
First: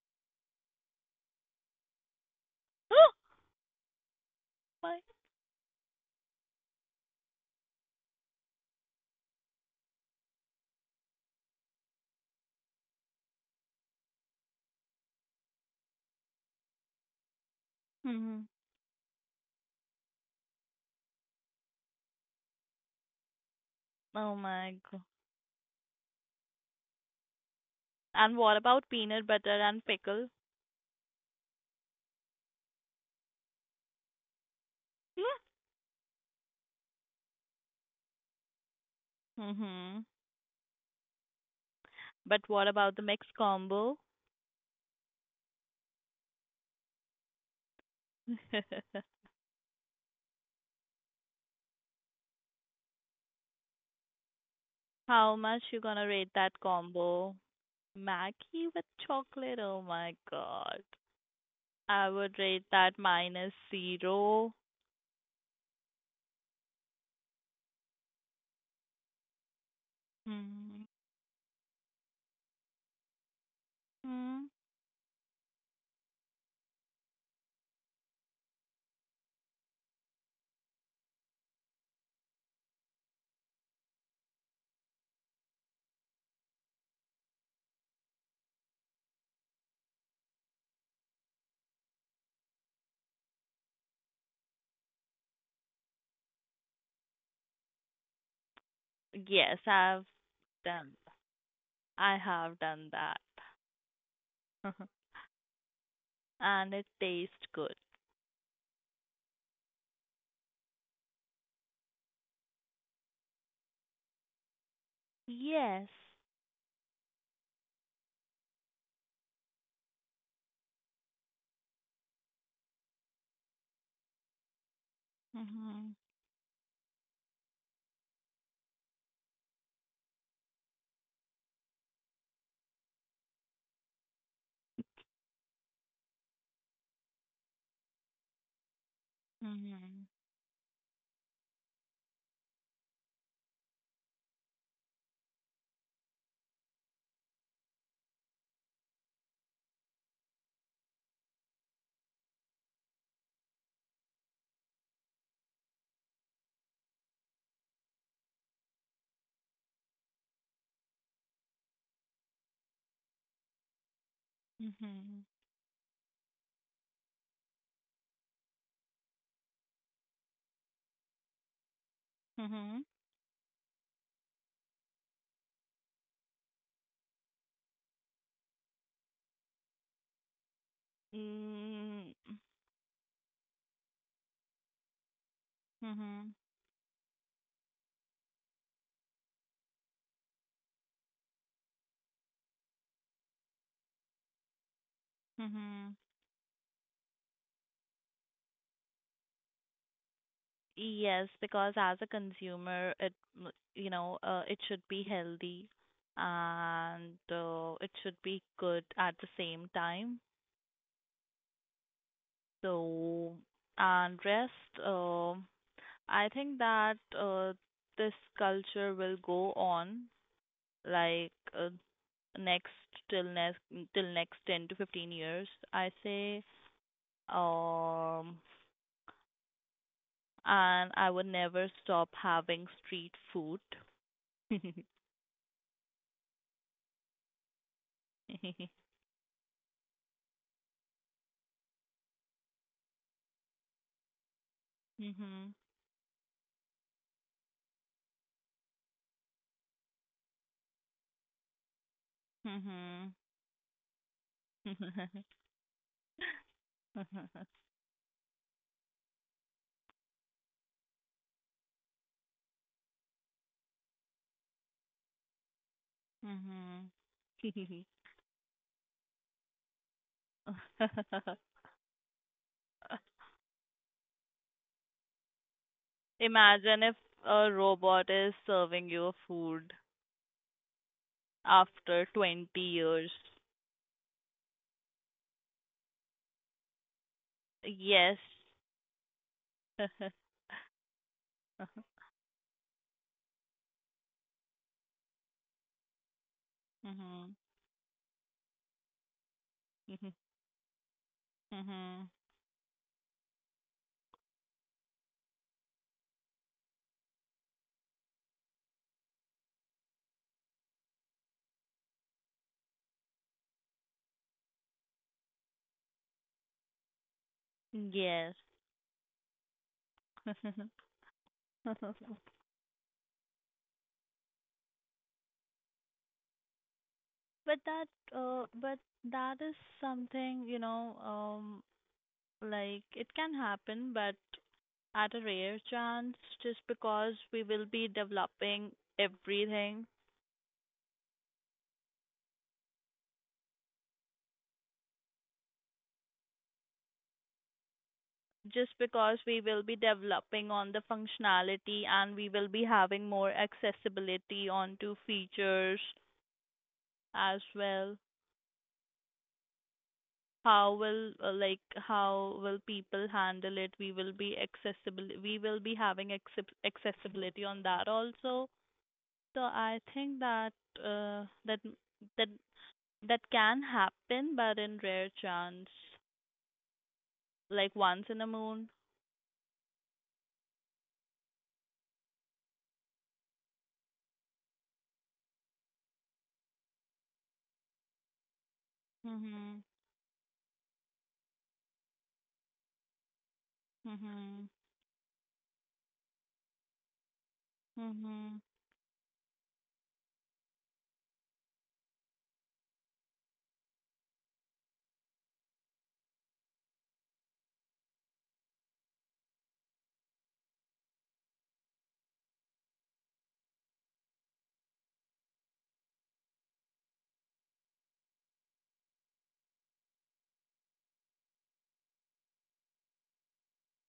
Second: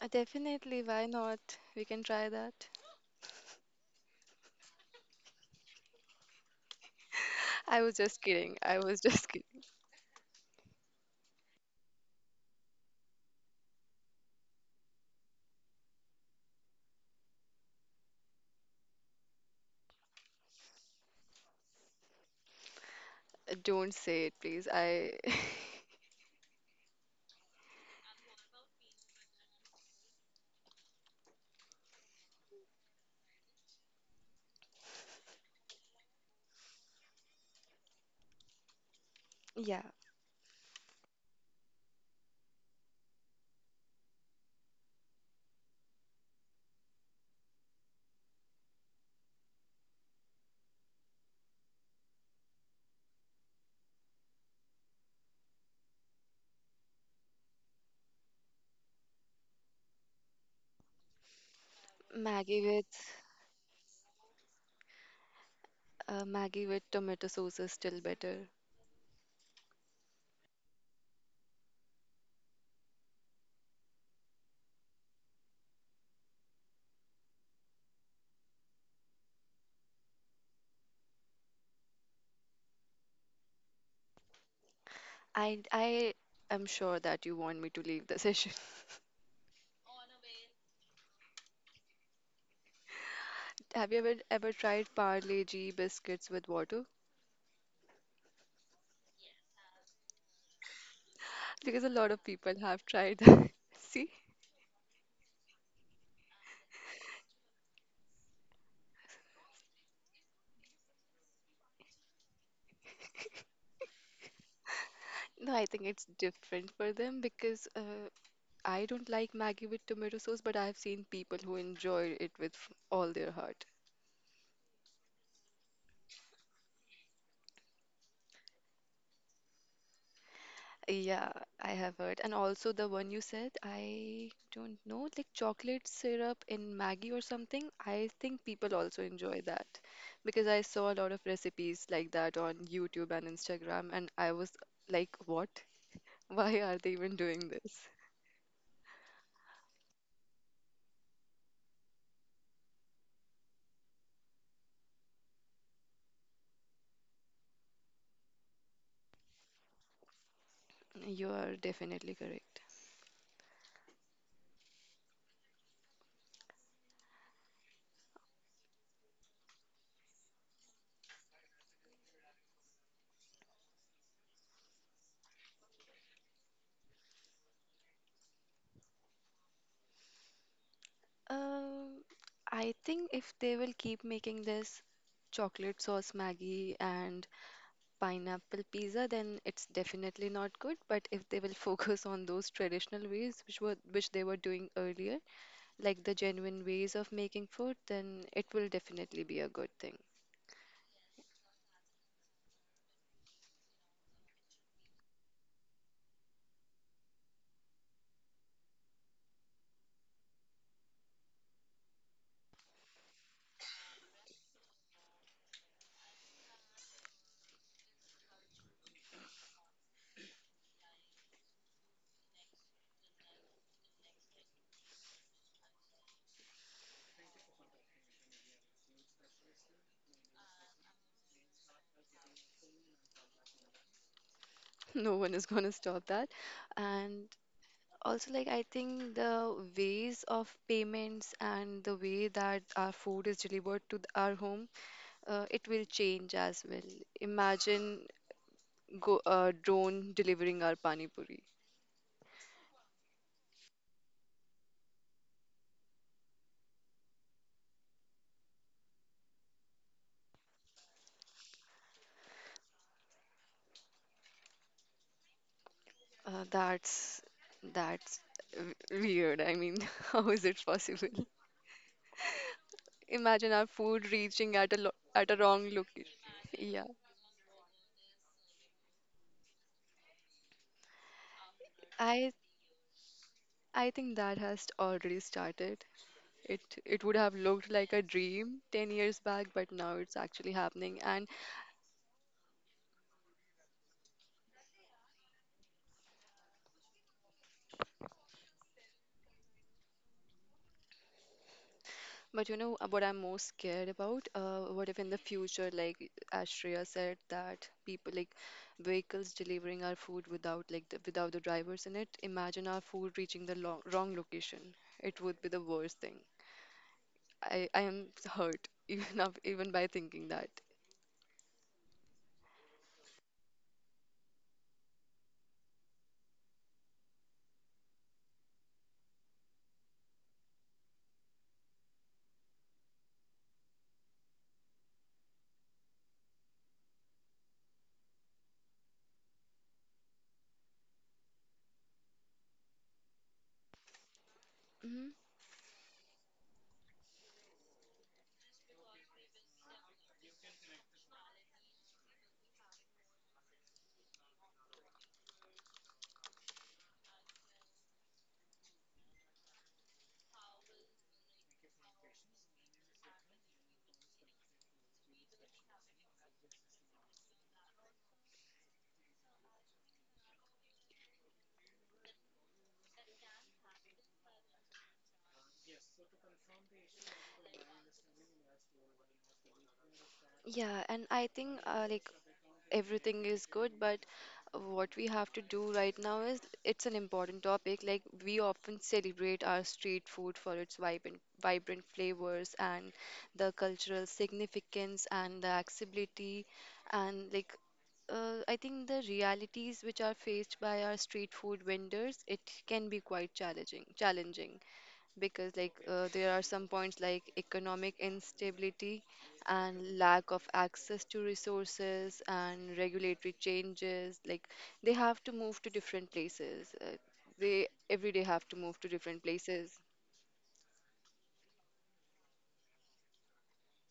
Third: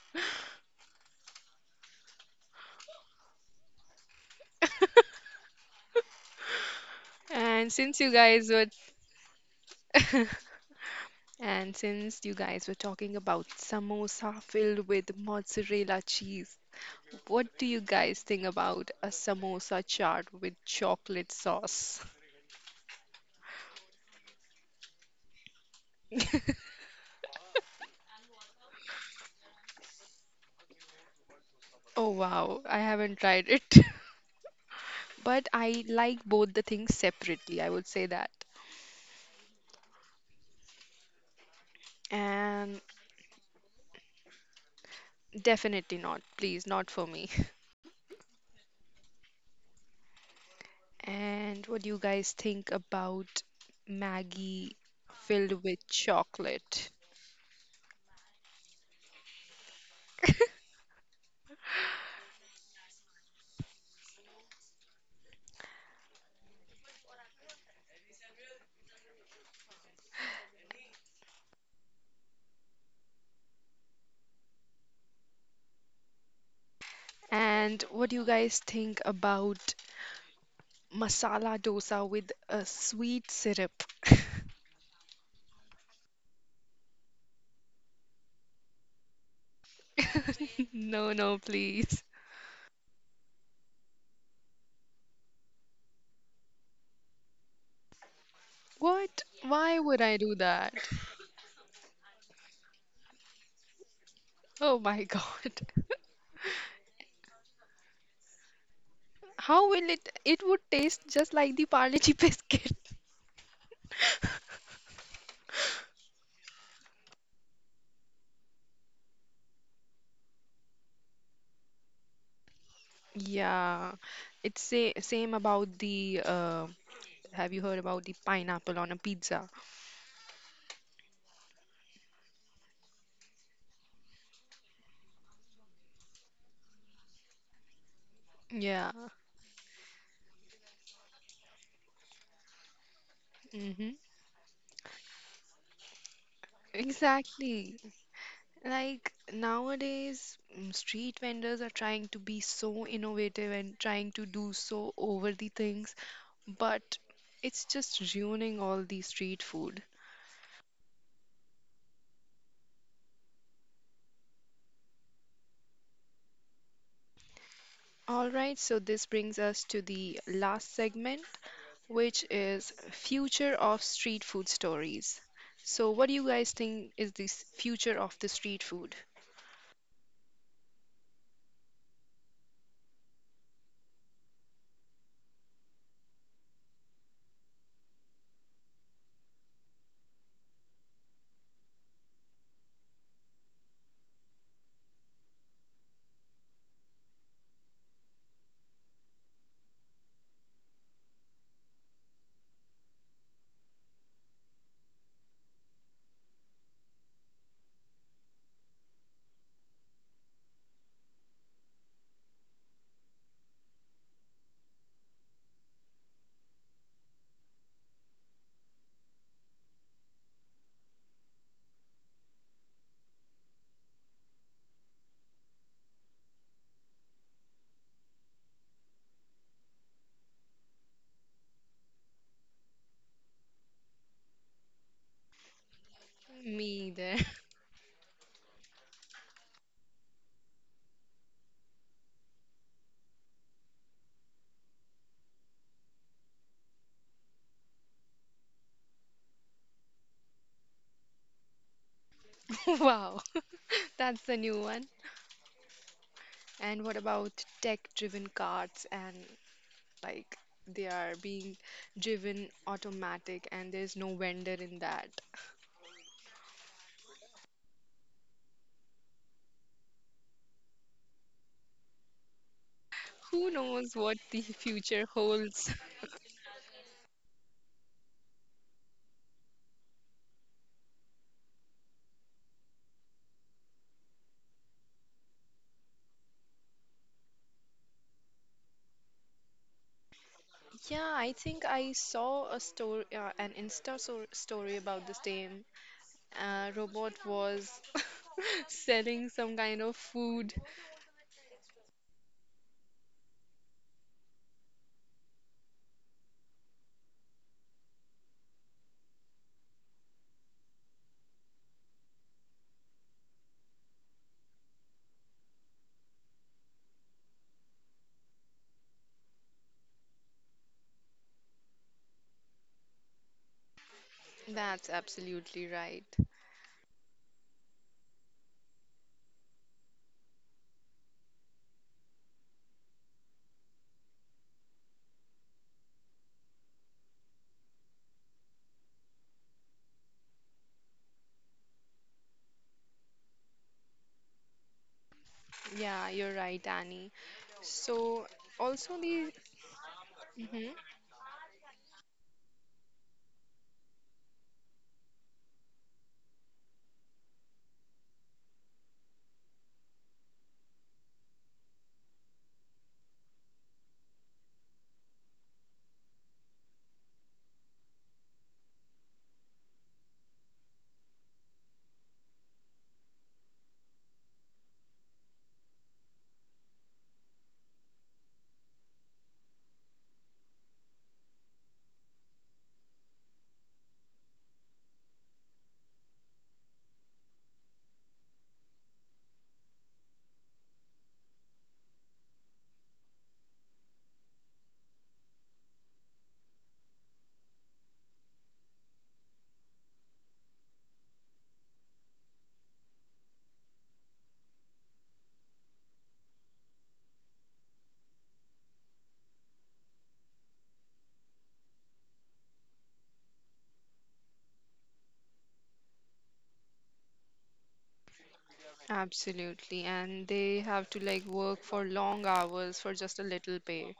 Speaker 2: Definitely. Why not? We can try that.
Speaker 3: Why?
Speaker 1: And
Speaker 2: I was
Speaker 1: since you
Speaker 2: just
Speaker 1: guys
Speaker 2: kidding.
Speaker 1: were
Speaker 2: I was just kidding.
Speaker 1: And since you guys were talking about samosa filled with mozzarella cheese, what do you guys
Speaker 3: Hmm.
Speaker 1: think about a samosa chaat with chocolate sauce?
Speaker 2: Don't say it,
Speaker 3: Oh
Speaker 2: please.
Speaker 3: my God.
Speaker 2: I.
Speaker 3: And what about peanut butter and pickle?
Speaker 1: Oh wow, I haven't tried it. But I like both the things separately, I would say that.
Speaker 2: Yeah.
Speaker 3: hmm. But what
Speaker 1: And
Speaker 3: about the mixed combo?
Speaker 1: definitely not, please, not for me. And what do you guys think about Maggie
Speaker 3: How
Speaker 1: filled
Speaker 3: much
Speaker 1: with
Speaker 3: you gonna rate that
Speaker 1: chocolate?
Speaker 3: combo? Maggie with chocolate? Oh my god. I would
Speaker 2: Maggie
Speaker 3: rate
Speaker 2: with
Speaker 3: that minus zero.
Speaker 2: uh, Maggie with tomato sauce is still better.
Speaker 3: Hmm. Hmm.
Speaker 1: And what do you guys think about masala dosa with a sweet syrup?
Speaker 2: I am sure that you want me to leave the session.
Speaker 1: No, no, please.
Speaker 2: Have you ever tried Parle-G biscuits with water?
Speaker 1: What?
Speaker 3: Yes,
Speaker 1: Why would I do that?
Speaker 3: done
Speaker 2: Because a
Speaker 3: I
Speaker 2: lot of
Speaker 3: have
Speaker 2: people
Speaker 3: done
Speaker 2: have
Speaker 3: that.
Speaker 2: tried. That. See?
Speaker 1: Oh my God.
Speaker 3: And it tastes good.
Speaker 1: How will it? It would taste just like the Parle-G biscuit.
Speaker 2: No,
Speaker 3: Yes.
Speaker 2: I think it's different for them because I don't like Maggie with tomato sauce, but I've seen people who enjoy it with all their
Speaker 1: Yeah,
Speaker 2: heart.
Speaker 1: it's sa same about
Speaker 3: Mm-hmm.
Speaker 1: the have you heard about the pineapple on a pizza?
Speaker 2: Yeah, I have heard. And also the one you said, I don't know, like chocolate syrup in Maggie or something. I think
Speaker 1: Yeah.
Speaker 2: people also enjoy that
Speaker 3: Hmm.
Speaker 2: because I saw a lot of recipes like that on YouTube and Instagram,
Speaker 1: hmm
Speaker 2: and I was like, what? Why are they even doing this?
Speaker 1: Exactly. Like nowadays, mm, street vendors are trying to be so innovative and trying to do so over the things, but it's just ruining all the street food.
Speaker 2: You are definitely correct.
Speaker 3: Hmm.
Speaker 1: All right, so this brings us to the last segment, which is
Speaker 3: Hmm.
Speaker 1: future of street food stories. So, what do you guys think is the future of the street food?
Speaker 2: Um, I think if they will keep making this chocolate sauce
Speaker 3: Mm-hmm.
Speaker 2: Maggie and pineapple pizza, then it's definitely not good. But if they will focus on those traditional ways which they were doing earlier,
Speaker 3: Hmm.
Speaker 2: like the genuine ways of making food, then it will definitely be a good thing.
Speaker 3: Yes, because as a consumer, it, m- you know, it should be healthy, and it should be good at the same time. So, and rest, uh, I think that this culture will go on, like, uh, next till next till next 10 to 15 years, I say. Um, and I would never stop having street food.
Speaker 2: No one is gonna stop that.
Speaker 1: Me there.
Speaker 2: And also, like I think the ways of payments and the way that our food is delivered to our home.
Speaker 3: Mhm.
Speaker 2: It will change as well. Imagine go drone delivering our pani puri.
Speaker 3: Mhm.
Speaker 1: Wow, that's the new one. And what about tech-driven carts and, like they are being driven automatic and there's no vendor in that.
Speaker 2: Uh,
Speaker 3: Mhm.
Speaker 2: that's that's Weird. I mean, how is it possible? Imagine
Speaker 1: Who
Speaker 2: our
Speaker 1: knows
Speaker 2: food
Speaker 1: what the
Speaker 2: reaching at a lo
Speaker 1: future
Speaker 2: at a wrong
Speaker 1: holds?
Speaker 2: location.
Speaker 3: Imagine
Speaker 2: Yeah,
Speaker 3: if a robot is serving you food after
Speaker 2: I
Speaker 3: 20 years.
Speaker 2: I think that has already started. It it would have looked like a
Speaker 3: Yes.
Speaker 2: dream 10 years back, but now it's actually happening.
Speaker 1: Yeah,
Speaker 2: And
Speaker 1: I think I saw a story, an Insta story about the same. Robot
Speaker 3: Mhm.
Speaker 1: was selling some kind of
Speaker 3: Mhm.
Speaker 1: food.
Speaker 3: Mhm.
Speaker 2: but you know, what I'm most scared about? What if in the future, like as Shreya said, that people like vehicles delivering our food without like without the drivers in it? Imagine our food reaching the lo wrong location. It would be the worst thing. I am
Speaker 3: Yes.
Speaker 2: hurt even by thinking that.
Speaker 1: That's absolutely right.
Speaker 3: But that, but that is something, like it can happen, but at a rare chance, just because we will be developing everything,
Speaker 2: Hmm.
Speaker 1: Yeah, you're right, Annie. So
Speaker 3: just
Speaker 1: also
Speaker 3: because
Speaker 1: the
Speaker 3: we will be developing
Speaker 1: Mhm.
Speaker 3: on the functionality, and we will be having more accessibility onto features as well. How will, like, how will people handle it? We will be accessible, we will be having accessibility on that also. So I think that uh, that that that can happen, but in rare chance. Like once in a moon.
Speaker 2: Yeah, and I think like everything is good, but what we have to do right now is it's an important topic. Like we often celebrate our
Speaker 3: Mhm.
Speaker 2: street food for its vibrant flavors and the cultural
Speaker 3: Mhm.
Speaker 2: significance and the accessibility. And like
Speaker 3: Mhm.
Speaker 2: I think the realities which are faced by our street food vendors, it can be quite challenging. Challenging, because like there are some points like economic instability and lack of access to resources and regulatory changes, like they have to move to different places. They every day have to move to different
Speaker 1: Absolutely,
Speaker 2: places.
Speaker 1: and they have to like work for long hours for just a little pay.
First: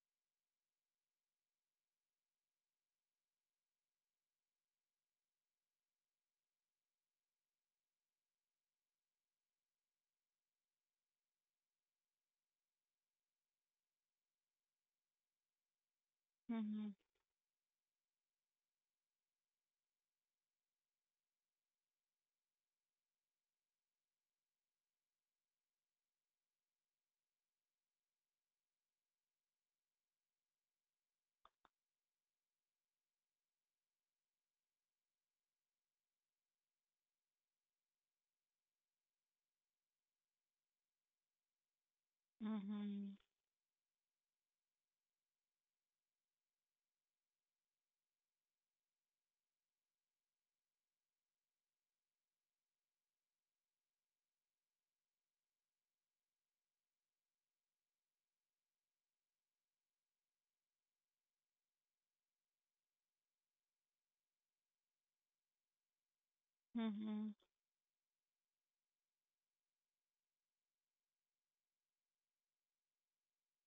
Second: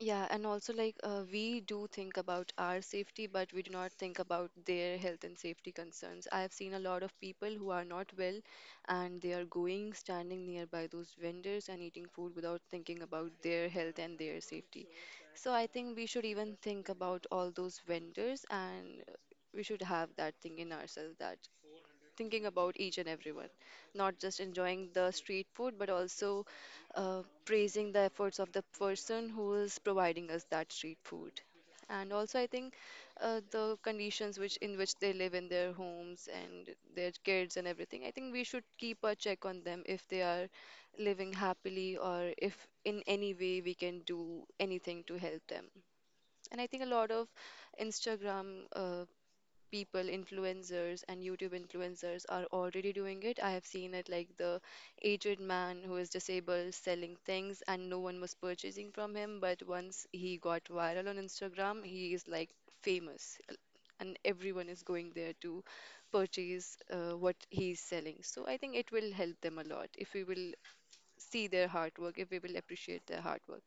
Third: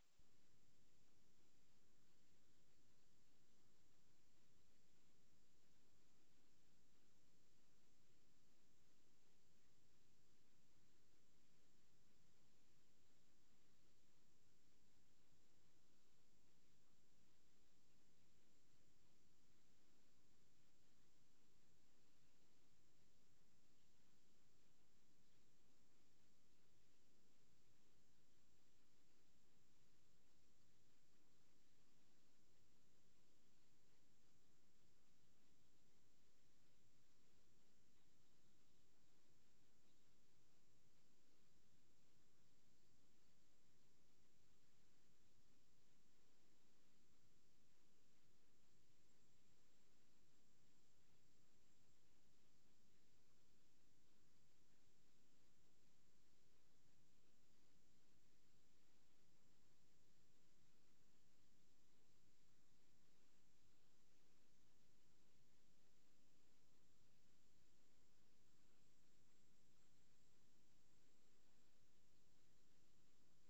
Speaker 2: Yeah, and also like we do think about our safety, but we do not think about their health and safety concerns. I have seen a lot of people who are not well and they are going, standing nearby those vendors and eating food without thinking about their health and their safety. So I think we should even think
Speaker 3: Mhm.
Speaker 2: about all those vendors, and we should have that thing in ourselves, that thinking about each and everyone, not just enjoying the street food, but also praising the efforts of the person who is providing us that street food. And also, I think the conditions which in which they live in their homes and their kids and everything, I think we should keep a check on them if they are living happily or if in any way people, influencers, and YouTube influencers are already doing it. I have seen it, like the aged man who is disabled selling things and no one was purchasing from him. But once he got viral on Instagram, he is like famous, and everyone is going there to purchase
Speaker 3: Mhm.
Speaker 2: what he is selling. So I think it will help them a lot if we will see their hard work, if we will appreciate their hard work.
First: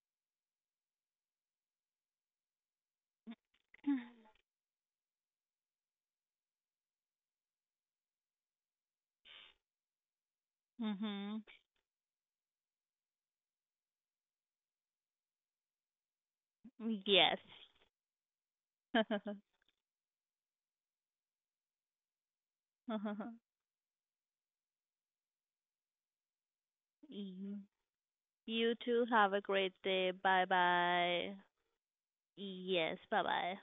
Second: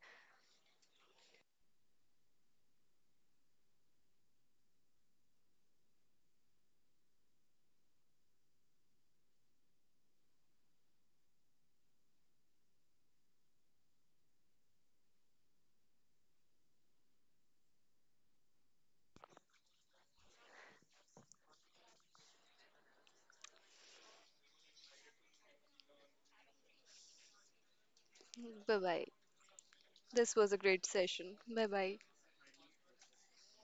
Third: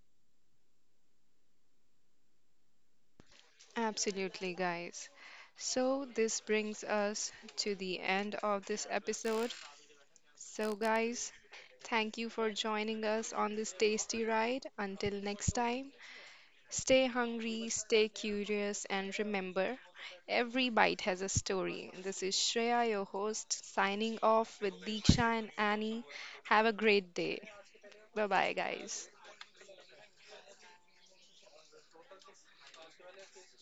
Speaker 3: Mhm.
Speaker 1: Absolutely, guys. So, this brings us to the end of this episode. So, guys,
Speaker 3: Mhm.
Speaker 1: thank you for joining us on this tasty ride. Until next time, stay
Speaker 3: Yes.
Speaker 1: hungry, stay curious, and remember every bite has a story. This is Shreya, your host, signing off with Deeksha and Annie. Have a great day.
Speaker 3: You
Speaker 1: Bye bye,
Speaker 3: You
Speaker 2: Bye bye.
Speaker 3: too
Speaker 1: guys.
Speaker 3: have a great day.
Speaker 2: This
Speaker 3: Bye
Speaker 2: was a great
Speaker 3: bye.
Speaker 2: session. Bye bye.
Speaker 3: Yes, bye bye.